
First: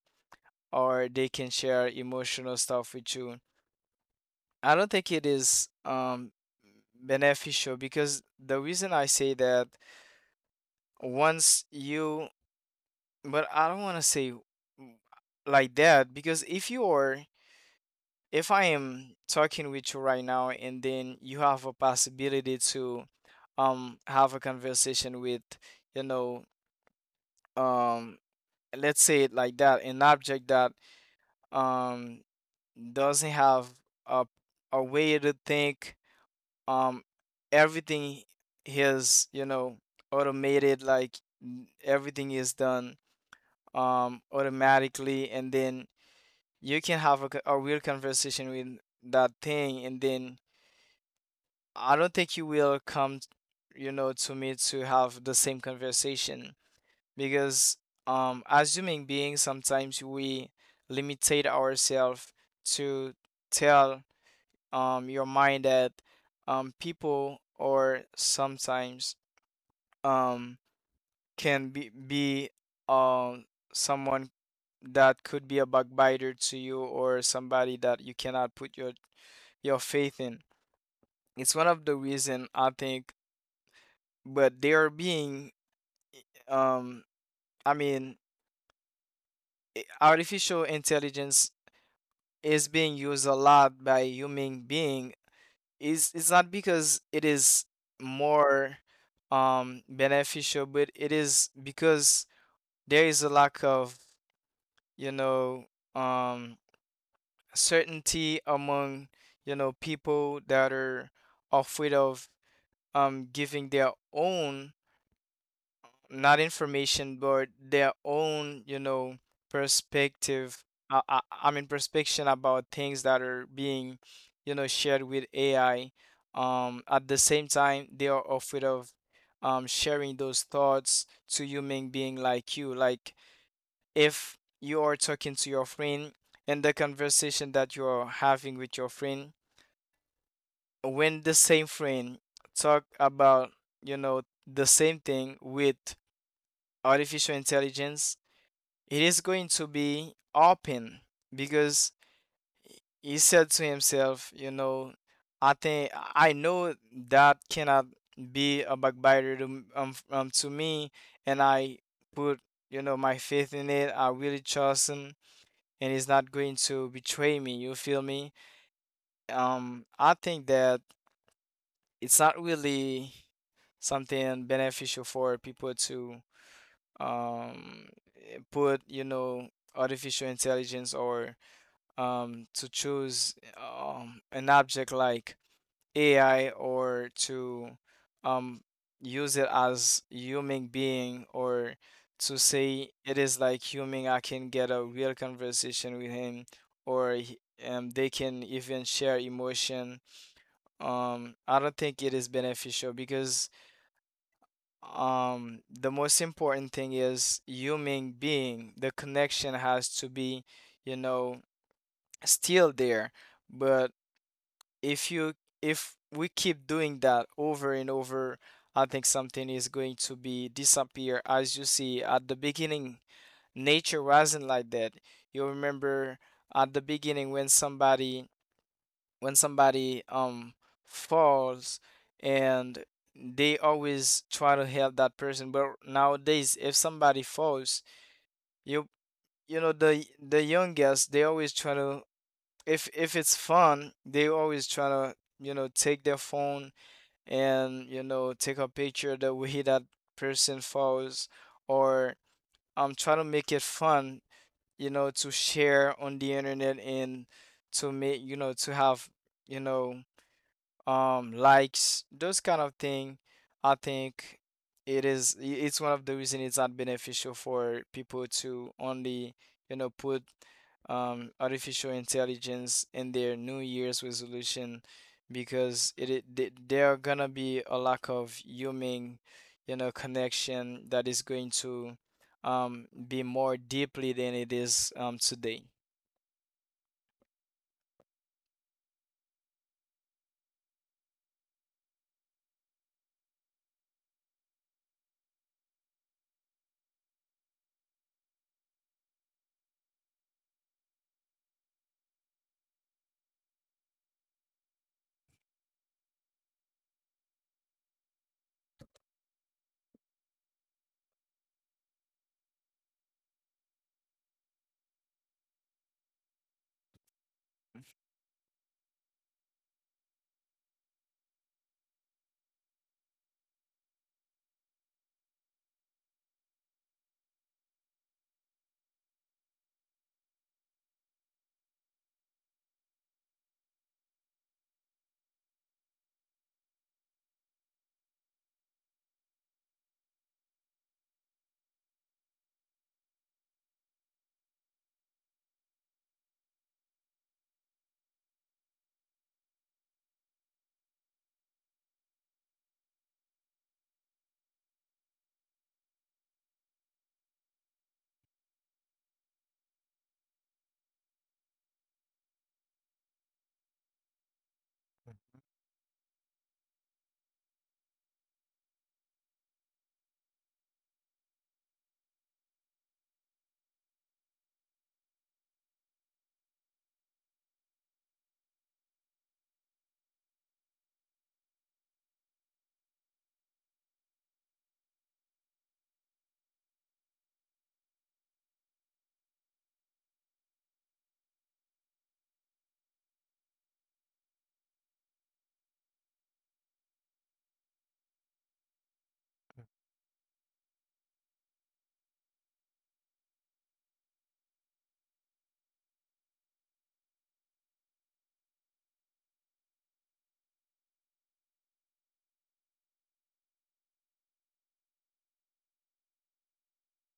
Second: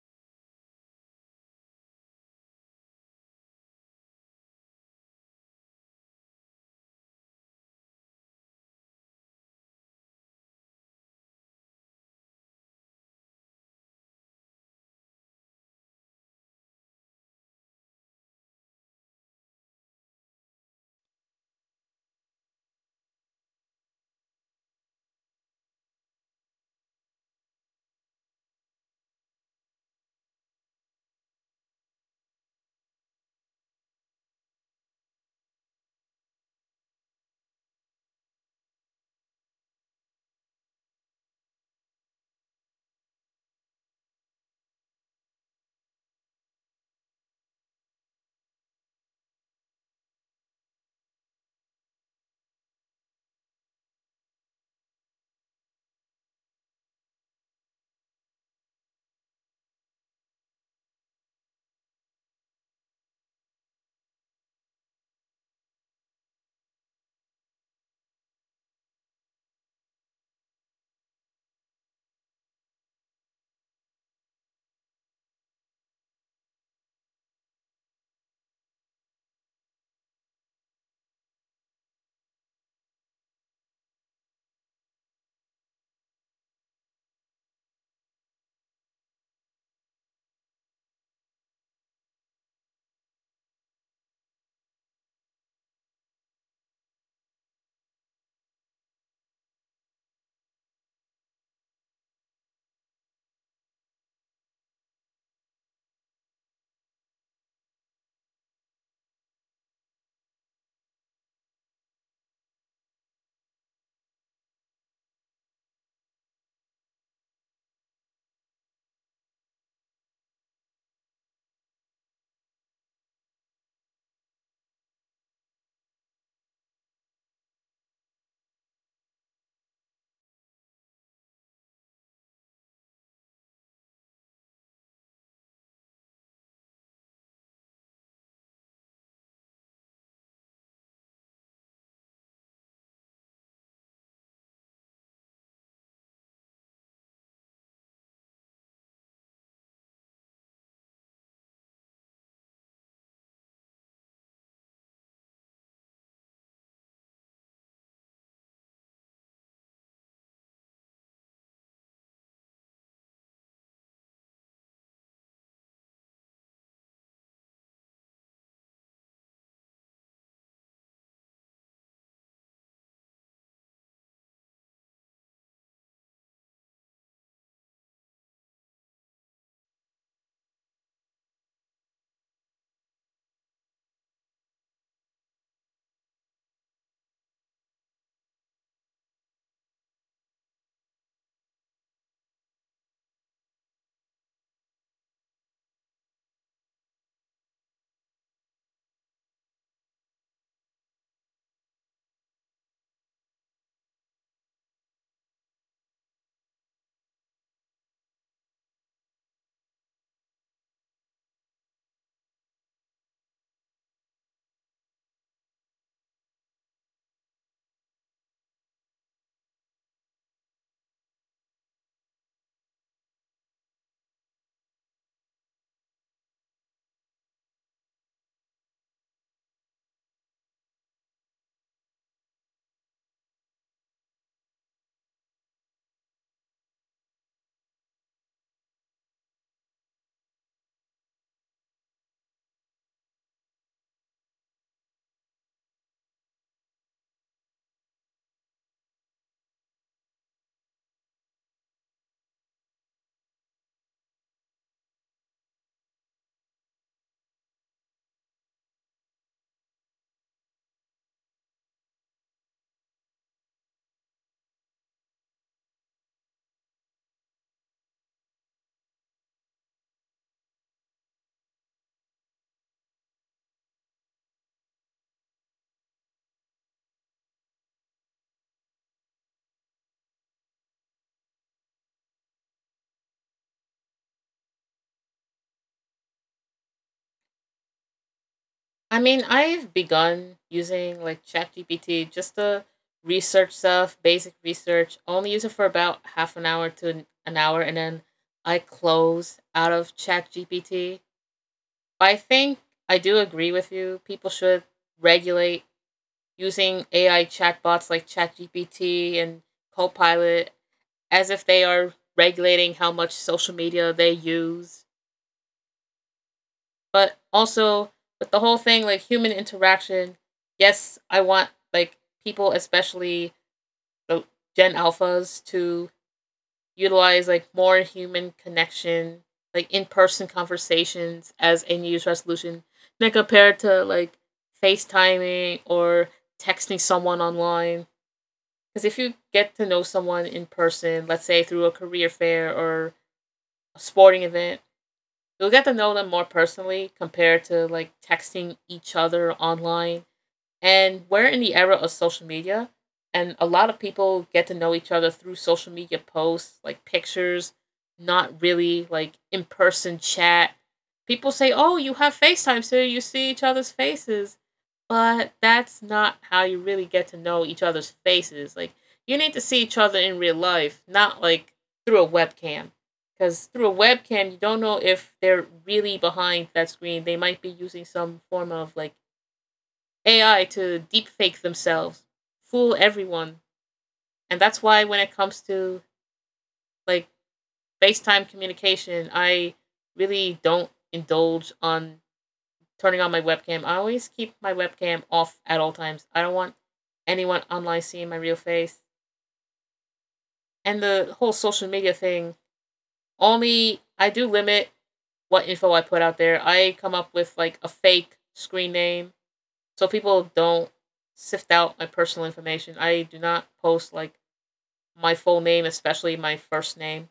Speaker 2: or they can share emotional stuff with you. I don't think it is beneficial, because the reason I say that, once you, but I don't want to say mm, like that. Because if you are, if I am talking with you right now and then you have a possibility to have a conversation with, you know um let's say it like that, an object that um doesn't have a a way to think, um everything is, you know, automated, like everything is done automatically, and then you can have a, a real conversation with that thing, and then I don't think you will come, you know, to me to have the same conversation. Because as human beings, sometimes we limitate ourselves to tell your mind that people or sometimes um can be um someone that could be a backbiter to you, or somebody that you cannot put your faith in. It's one of the reason I think. But they are being um i mean artificial intelligence is being used a lot by human being. Is It's not because it is more beneficial, but it is because there is a lack of, you know um certainty among, you know, people that are afraid of giving their own, not information, but their own, you know, perspective. I mean, perspective about things that are being, you know, shared with AI. At the same time, they are afraid of sharing those thoughts to human being like you. Like if you are talking to your friend, and the conversation that you are having with your friend, when the same friend talk about, you know, the same thing with artificial intelligence, it is going to be open, because he said to himself, you know, I think I know that cannot be a backbiter to me, and I put, you know, my faith in it. I really trust him, and he's not going to betray me. You feel me? I think that it's not really something beneficial for people to um put, you know, artificial intelligence, or to choose an object like AI, or to um, use it as human being, or to say it is like human, I can get a real conversation with him, or they can even share emotion. I don't think it is beneficial because the most important thing is human being. The connection has to be, you know, still there. But if you, if we keep doing that over and over, I think something is going to be disappear. As you see at the beginning, nature wasn't like that. You remember at the beginning when somebody, when somebody falls, and they always try to help that person. But nowadays, if somebody falls, you you know, the youngest, they always try to, if it's fun, they always try to, you know, take their phone and, you know, take a picture the way that person falls, or try to make it fun, you know, to share on the internet, and to make, you know, to have, you know, likes, those kind of thing. I think it is, it's one of the reason it's not beneficial for people to only, you know, put artificial intelligence in their new year's resolution, because there are gonna be a lack of human, you know, connection that is going to be more deeply than it is today.
Speaker 1: I mean, I've begun using like ChatGPT just to research stuff, basic research. Only use it for about half an hour to an hour, and then I close out of ChatGPT. I think I do agree with you. People should regulate using AI chatbots like ChatGPT and Copilot as if they are regulating how much social media they use. But also, with the whole thing, like human interaction, yes, I want like people, especially the Gen Alphas, to utilize like more human connection, like in person conversations as a New Year's resolution than compared to like FaceTiming or texting someone online. Because if you get to know someone in person, let's say through a career fair or a sporting event, you'll get to know them more personally compared to like texting each other online. And we're in the era of social media, and a lot of people get to know each other through social media posts, like pictures, not really like in person chat. People say, oh, you have FaceTime, so you see each other's faces. But that's not how you really get to know each other's faces. Like, you need to see each other in real life, not like through a webcam. Because through a webcam, you don't know if they're really behind that screen. They might be using some form of like AI to deepfake themselves, fool everyone. And that's why when it comes to like FaceTime communication, I really don't indulge on turning on my webcam. I always keep my webcam off at all times. I don't want anyone online seeing my real face. And the whole social media thing, only I do limit what info I put out there. I come up with like a fake screen name so people don't sift out my personal information. I do not post like my full name, especially my first name.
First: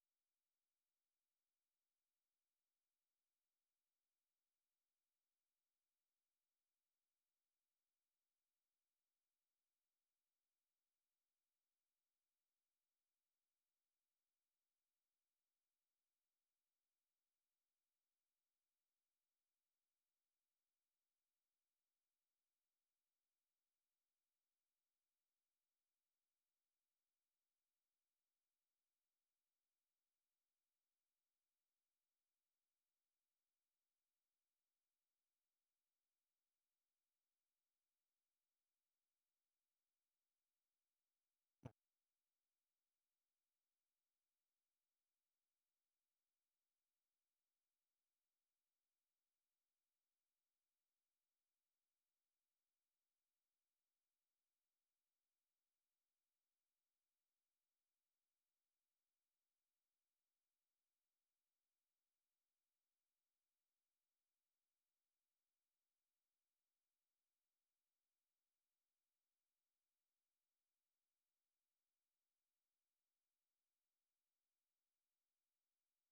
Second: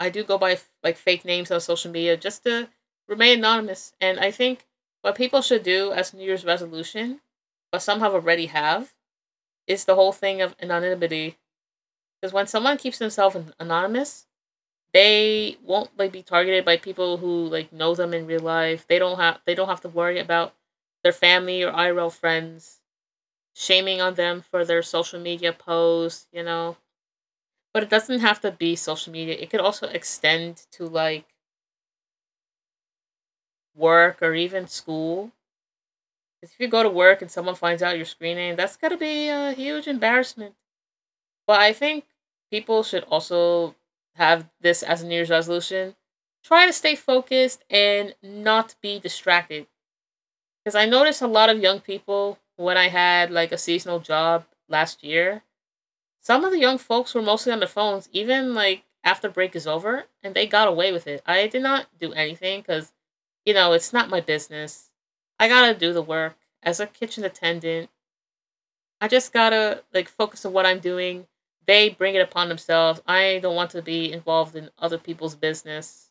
Speaker 1: I do go by like fake names on social media just to remain anonymous. And I think what people should do as New Year's resolution, but some have already have, is the whole thing of anonymity. Because when someone keeps themselves anonymous, they won't like be targeted by people who like know them in real life. They don't have to worry about their family or IRL friends shaming on them for their social media posts. You know. But it doesn't have to be social media. It could also extend to like work or even school. 'Cause if you go to work and someone finds out your screen name, that's got to be a huge embarrassment. But I think people should also have this as a New Year's resolution. Try to stay focused and not be distracted. Because I noticed a lot of young people when I had like a seasonal job last year, some of the young folks were mostly on their phones, even like after break is over, and they got away with it. I did not do anything because, you know, it's not my business. I gotta do the work as a kitchen attendant. I just gotta like focus on what I'm doing. They bring it upon themselves. I don't want to be involved in other people's business.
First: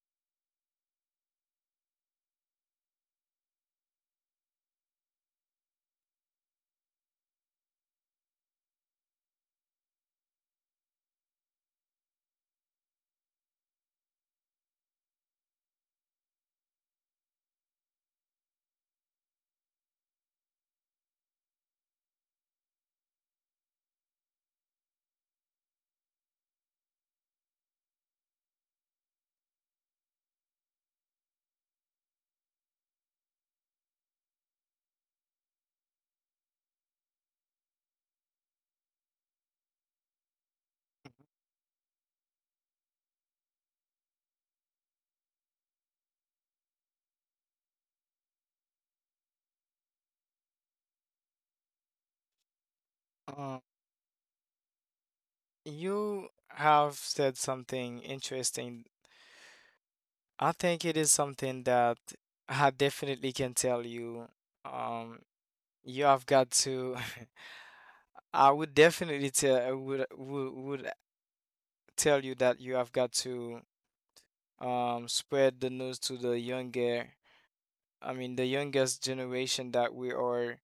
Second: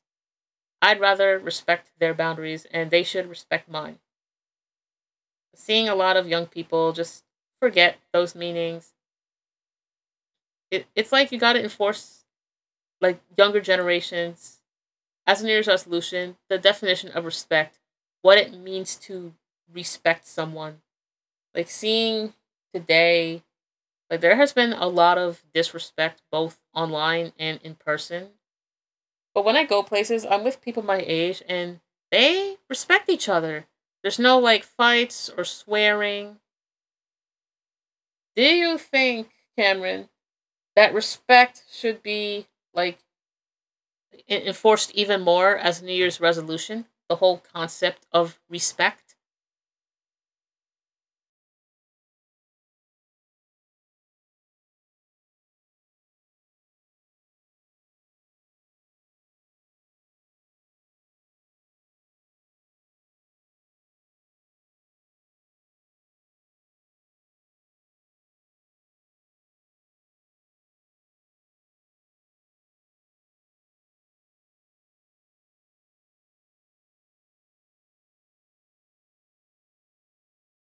Speaker 1: I'd rather respect their boundaries and they should respect mine. Seeing a lot of young people just forget those meanings, it's like you gotta enforce like younger generations, as a New Year's resolution, the definition of respect, what it means to respect someone. Like seeing today, like there has been a lot of disrespect both online and in person. But when I go places, I'm with people my age and they respect each other. There's no like fights or swearing. Do you think, Cameron, that respect should be like it enforced even more as a New Year's resolution, the whole concept of respect?
Speaker 2: Uh, you have said something interesting. I think it is something that I definitely can tell you. Um, you have got to. I would definitely tell, would tell you that you have got to spread the news to the younger. The youngest generation that we are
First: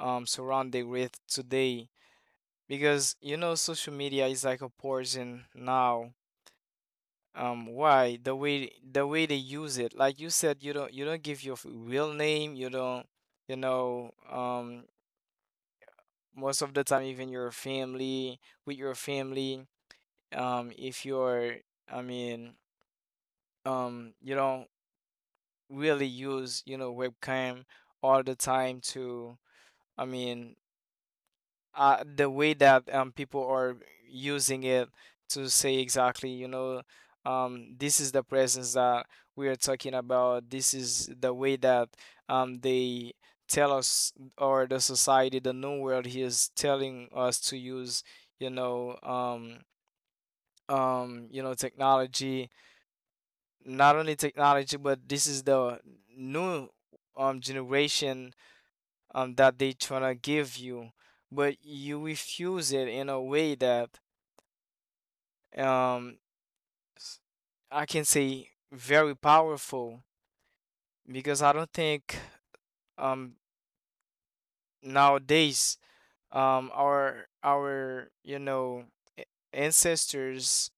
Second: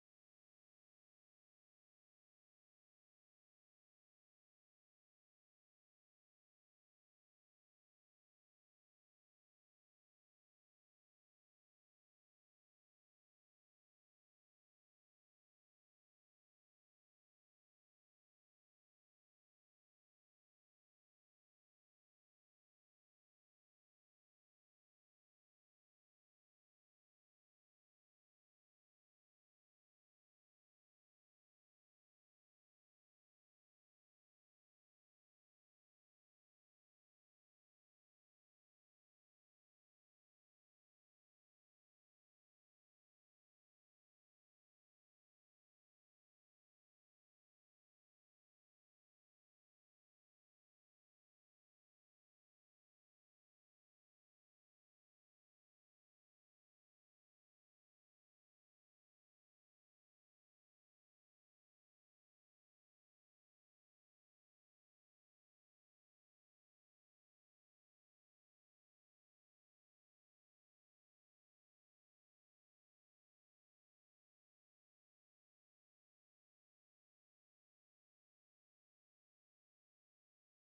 Speaker 2: surrounded with today, because social media is like a poison now. Why? The way they use it. Like you said, you don't give your real name, you don't, you know, um most of the time, even your family, with your family, if you're I mean, you don't really use, webcam all the time to I mean the way that people are using it to say exactly, this is the presence that we are talking about. This is the way that they tell us, or the society, the new world, he is telling us to use, you know, um, technology. Not only technology, but this is the new generation that they trying to give you, but you refuse it in a way that um, s- I can say very powerful, because I don't think um, nowadays, our a- ancestors,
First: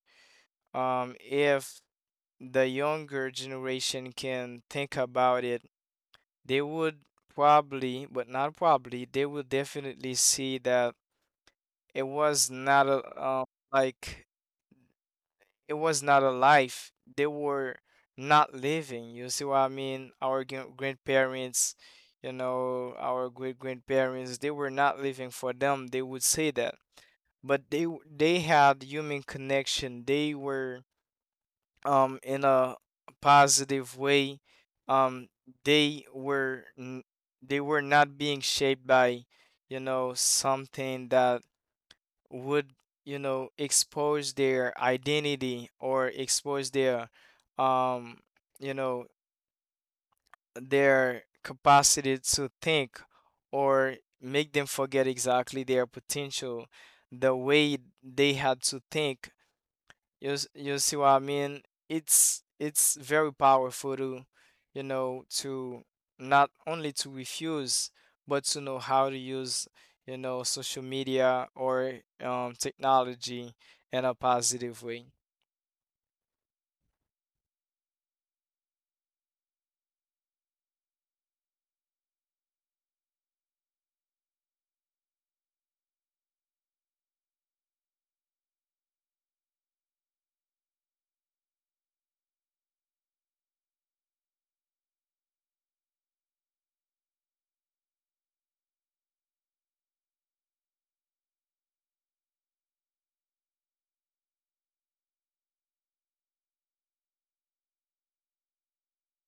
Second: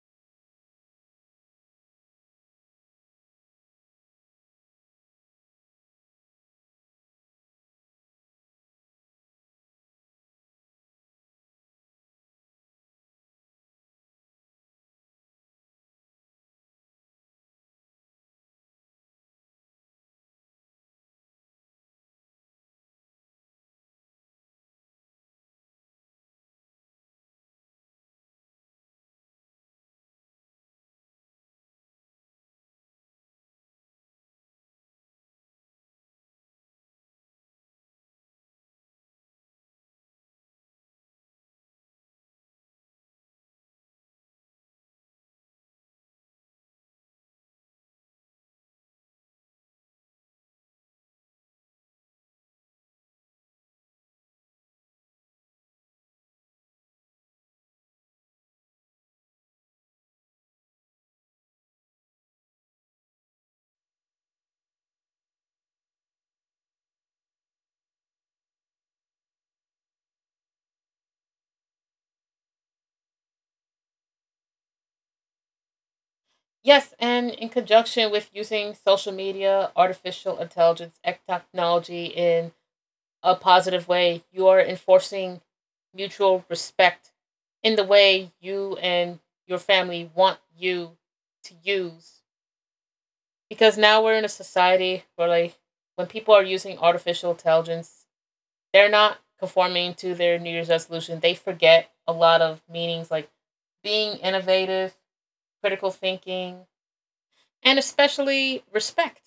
Speaker 2: if the younger generation can think about it, they would probably, but not probably, they would definitely see that it was not a, like it was not a life. They were not living. You see what I mean? Our grandparents, our great grandparents, they were not living for them. They would say that, but they had human connection. They were in a positive way. Um, they were n- they were not being shaped by, something that would expose their identity or expose their um you know their capacity to think, or make them forget exactly their potential, the way they had to think. You see what I mean? It's very powerful to, to not only to refuse, but to know how to use, social media or technology in a positive way.
Speaker 1: Yes, and in conjunction with using social media, artificial intelligence, and technology in a positive way, you are enforcing mutual respect in the way you and your family want you to use. Because now we're in a society where, like, when people are using artificial intelligence, they're not conforming to their New Year's resolution. They forget a lot of meanings like being innovative, critical thinking, and especially respect.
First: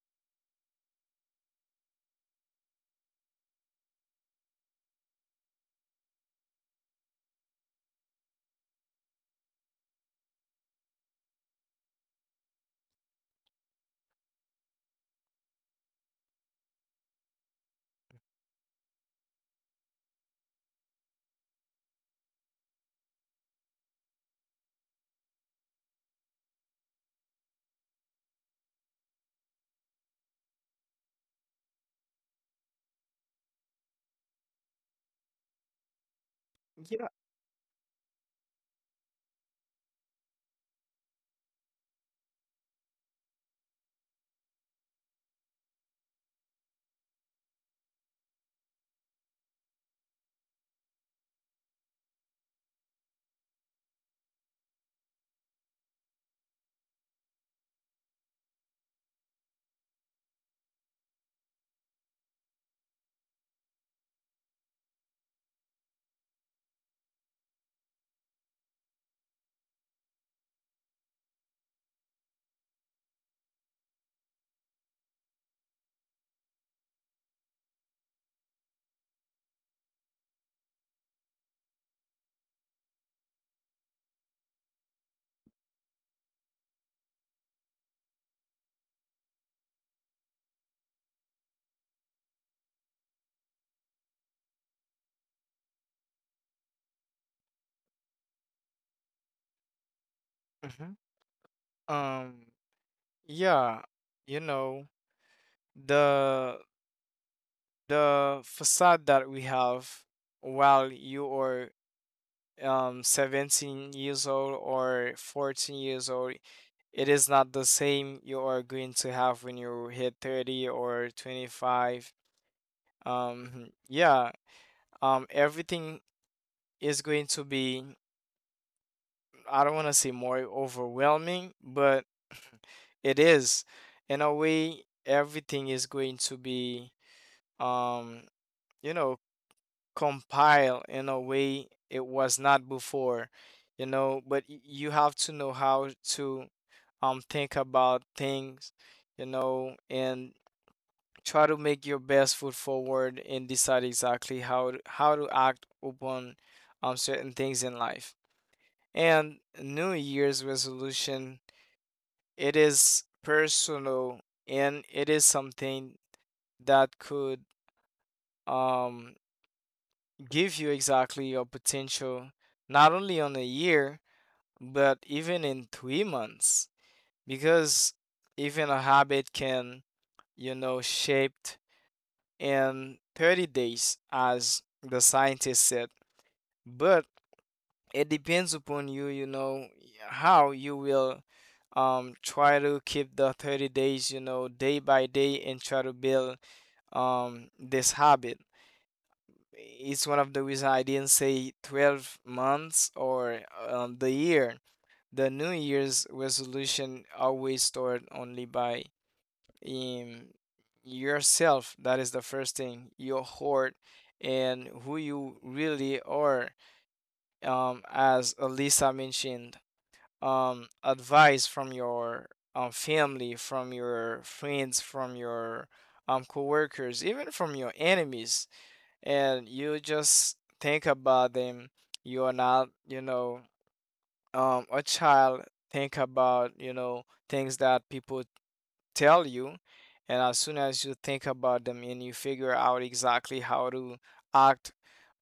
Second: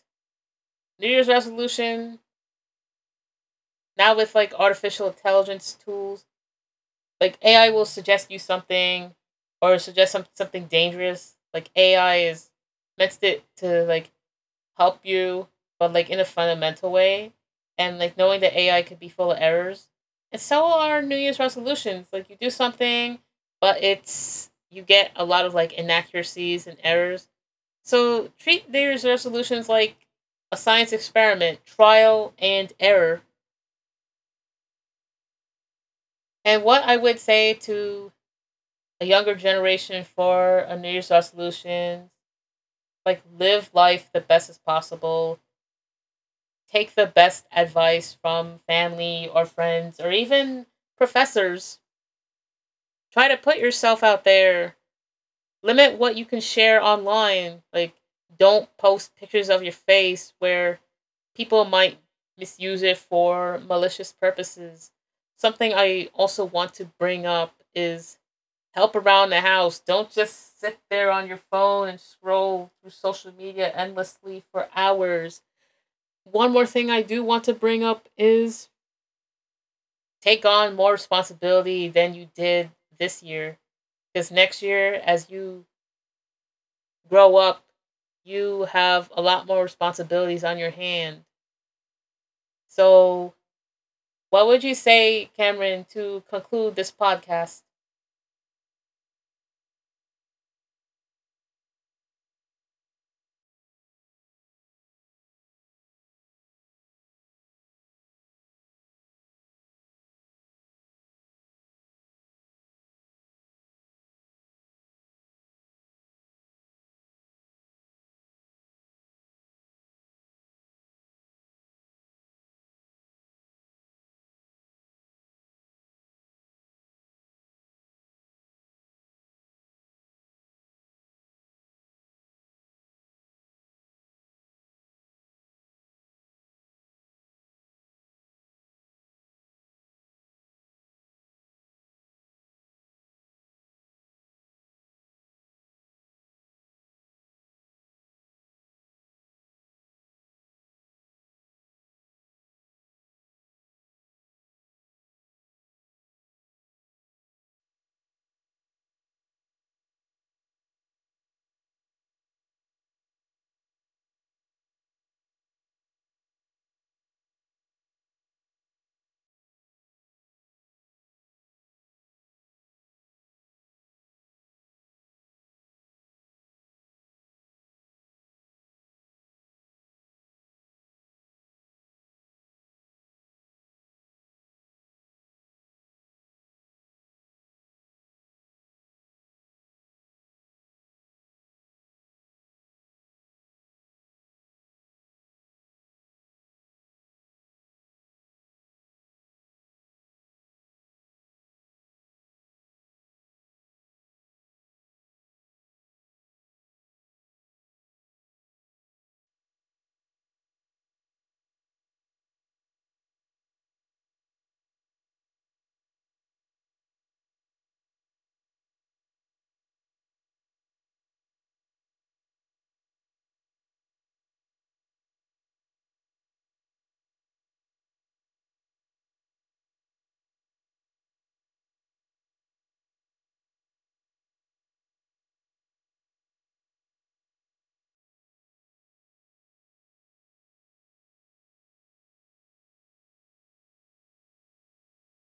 Speaker 1: New Year's resolution, now with like artificial intelligence tools, like AI will suggest you something or suggest some, something dangerous. Like AI is meant to like help you, but like in a fundamental way, and like knowing that AI could be full of errors. And so are New Year's resolutions. Like you do something, but it's you get a lot of like inaccuracies and errors. So treat New Year's resolutions like a science experiment, trial and error. And what I would say to a younger generation for a New Year's resolution, like live life the best as possible, take the best advice from family or friends or even professors. Try to put yourself out there. Limit what you can share online. Like, don't post pictures of your face where people might misuse it for malicious purposes. Something I also want to bring up is help around the house. Don't just sit there on your phone and scroll through social media endlessly for hours. One more thing I do want to bring up is take on more responsibility than you did this year. Because next year, as you grow up, you have a lot more responsibilities on your hand. So, what would you say, Cameron, to conclude this podcast?
Speaker 2: Mhm. Um, yeah, you know, the facade that we have while you are 17 years old or 14 years old, it is not the same you are going to have when you hit 30 or 25. um yeah everything is going to be, I don't want to say more overwhelming, but it is, in a way, everything is going to be um you know compile in a way it was not before. But you have to know how to think about things, and try to make your best foot forward and decide exactly how to act upon certain things in life. And new year's resolution, it is personal, and it is something that could um give you exactly your potential, not only on a year, but even in 3 months. Because even a habit can, shaped in 30 days, as the scientist said. But it depends upon you, how you will try to keep the 30 days, day by day, and try to build this habit. It's one of the reasons I didn't say 12 months or the year. The New Year's resolution always started only by um, yourself. That is the first thing, your heart and who you really are. As Elisa mentioned, advice from your family, from your friends, from your coworkers, even from your enemies. And you just think about them. You are not, a child. Think about, things that people tell you, and as soon as you think about them and you figure out exactly how to act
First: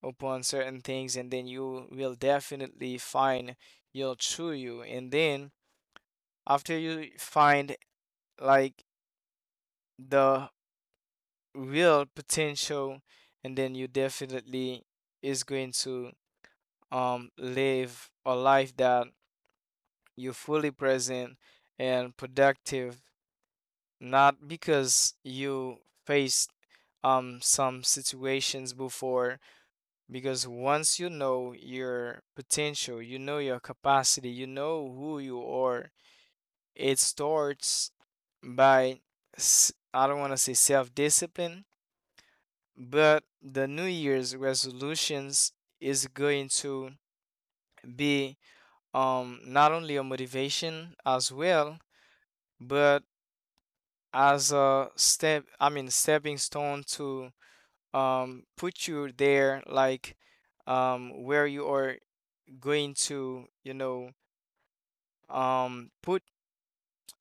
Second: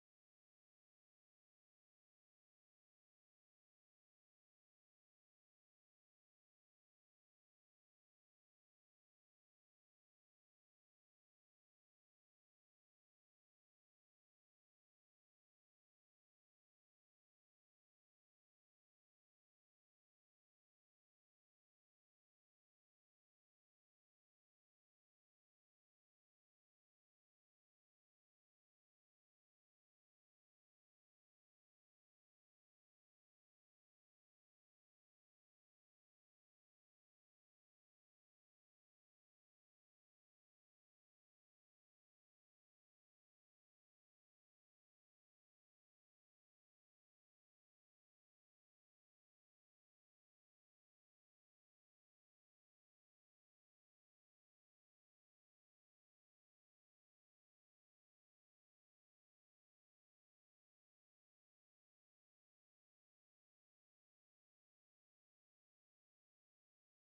Speaker 2: upon certain things, and then you will definitely find your true you. And then after you find, like, the real potential, and then you definitely is going to live a life that you're fully present and productive, not because you faced some situations before. Because once you know your potential, you know your capacity, you know who you are, it starts by, I don't want to say self discipline, but the New Year's resolutions is going to be not only a motivation as well, but as a stepping stone to put you there, like where you are going to, put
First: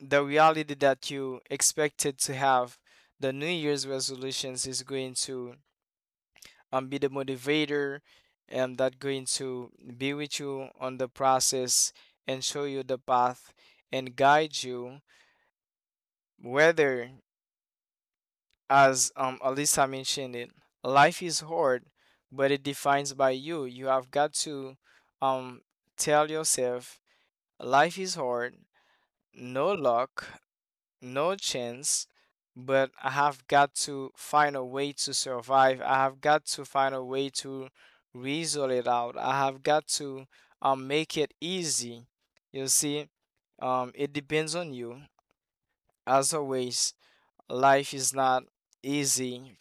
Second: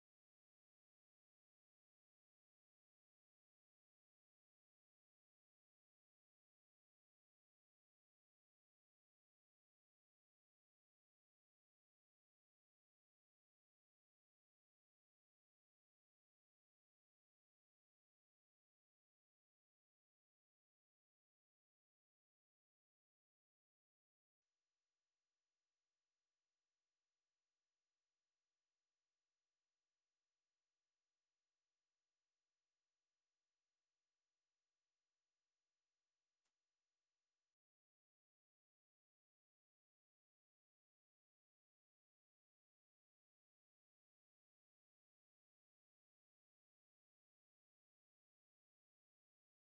Speaker 2: the reality that you expected to have. The new year's resolutions is going to be the motivator, and that going to be with you on the process and show you the path and guide you. Whether, as Alyssa mentioned it, life is hard, but it defines by you. You have got to um, tell yourself, life is hard, no luck, no chance, but I have got to find a way to survive. I have got to find a way to reason it out. I have got to make it easy. You see, it depends on you, as always. Life is not easy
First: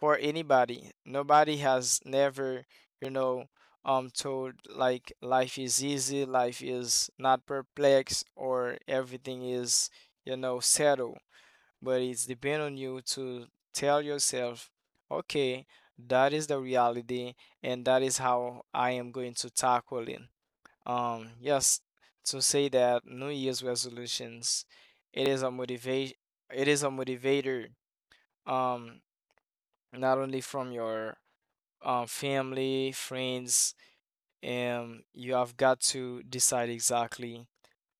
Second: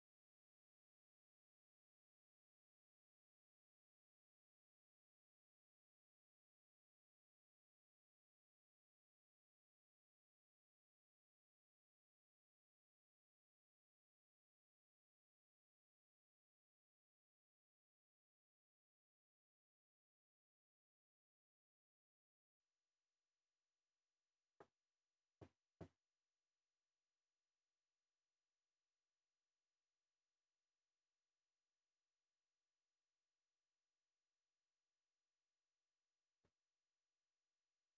Speaker 2: for anybody. Nobody has never, you know, told, like, life is easy, life is not perplexed or everything is, settled. But it's depend on you to tell yourself, okay, that is the reality and that is how I am going to tackle it. Um, yes, to say that New Year's resolutions, it is a motivation, it is a motivator, um not only from your family, friends, and you have got to decide exactly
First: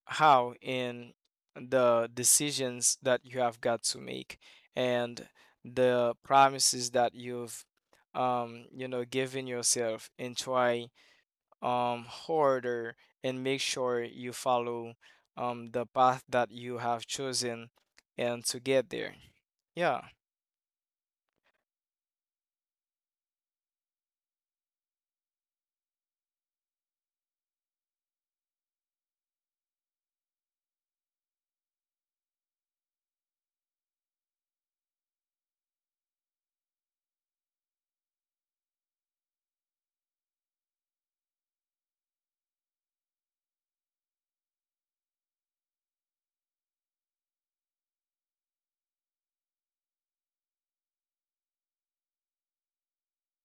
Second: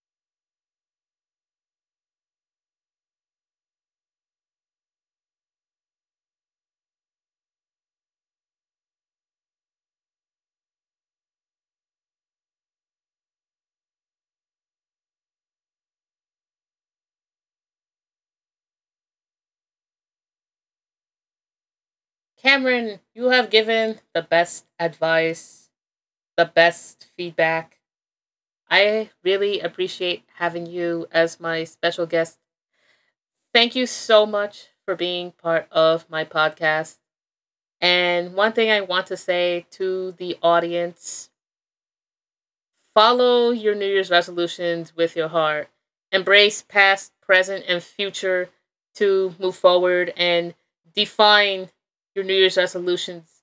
Speaker 2: how, in the decisions that you have got to make, and the promises that you've given yourself, and try harder, and make sure you follow the path that you have chosen and to get there. Yeah.
Speaker 1: Cameron, you have given the best advice, the best feedback. I really appreciate having you as my special guest. Thank you so much for being part of my podcast. And one thing I want to say to the audience, follow your New Year's resolutions with your heart. Embrace past, present, and future to move forward and define your New Year's resolutions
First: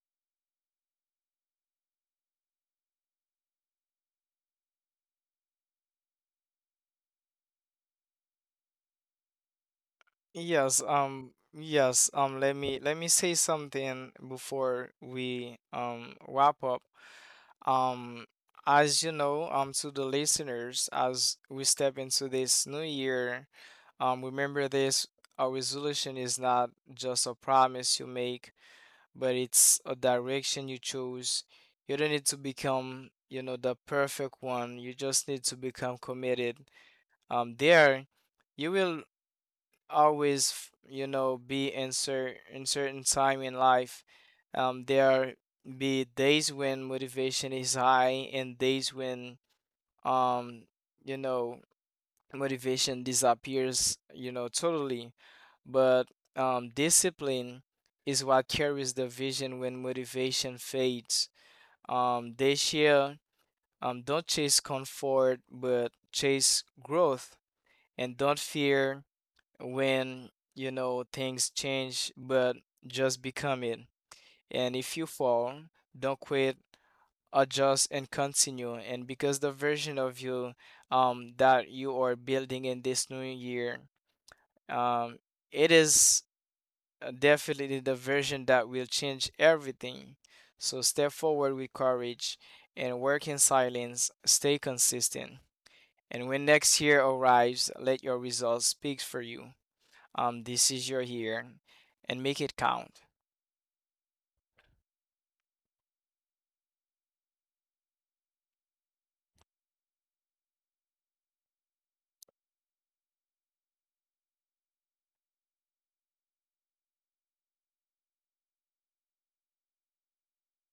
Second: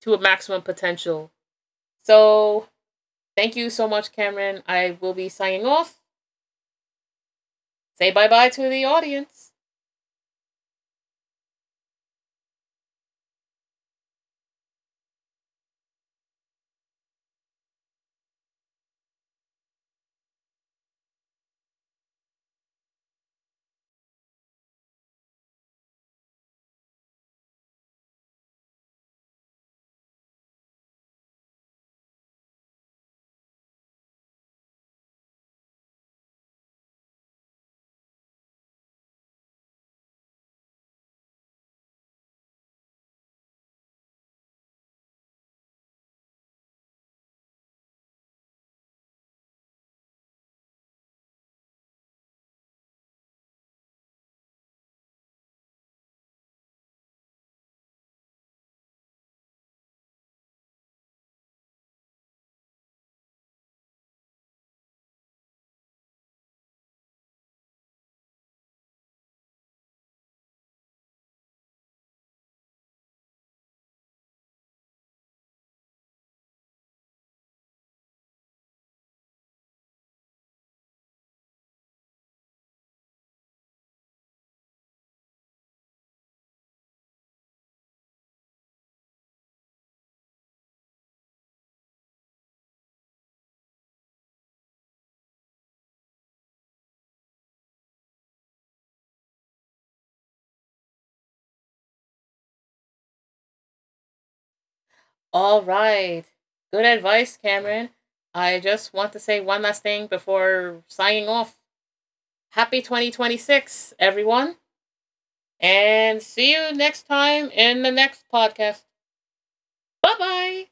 Speaker 1: to a maximum potential. So, thank you so much, Cameron. I will be signing off. Say bye bye to the audience.
Speaker 2: Yes, let me say something before we wrap up. Um, as you know, to the listeners, as we step into this new year, remember this, our resolution is not just a promise you make, but it's a direction you choose. You don't need to become, the perfect one. You just need to become committed. There, you will always be in in certain time in life. There be days when motivation is high, and days when um you know motivation disappears, totally. But discipline is what carries the vision when motivation fades. This year, don't chase comfort but chase growth, and don't fear when, things change, but just become it. And if you fall, don't quit, adjust and continue. And because the version of you that you are building in this new year, um it is definitely the version that will change everything. So step forward with courage and work in silence, stay consistent. And when next year arrives, let your results speak for you. This is your year, and make it count.
Speaker 1: All right. Good advice, Cameron. I just want to say one last thing before signing off. Happy 2026, everyone. And see you next time in the next podcast. Bye bye.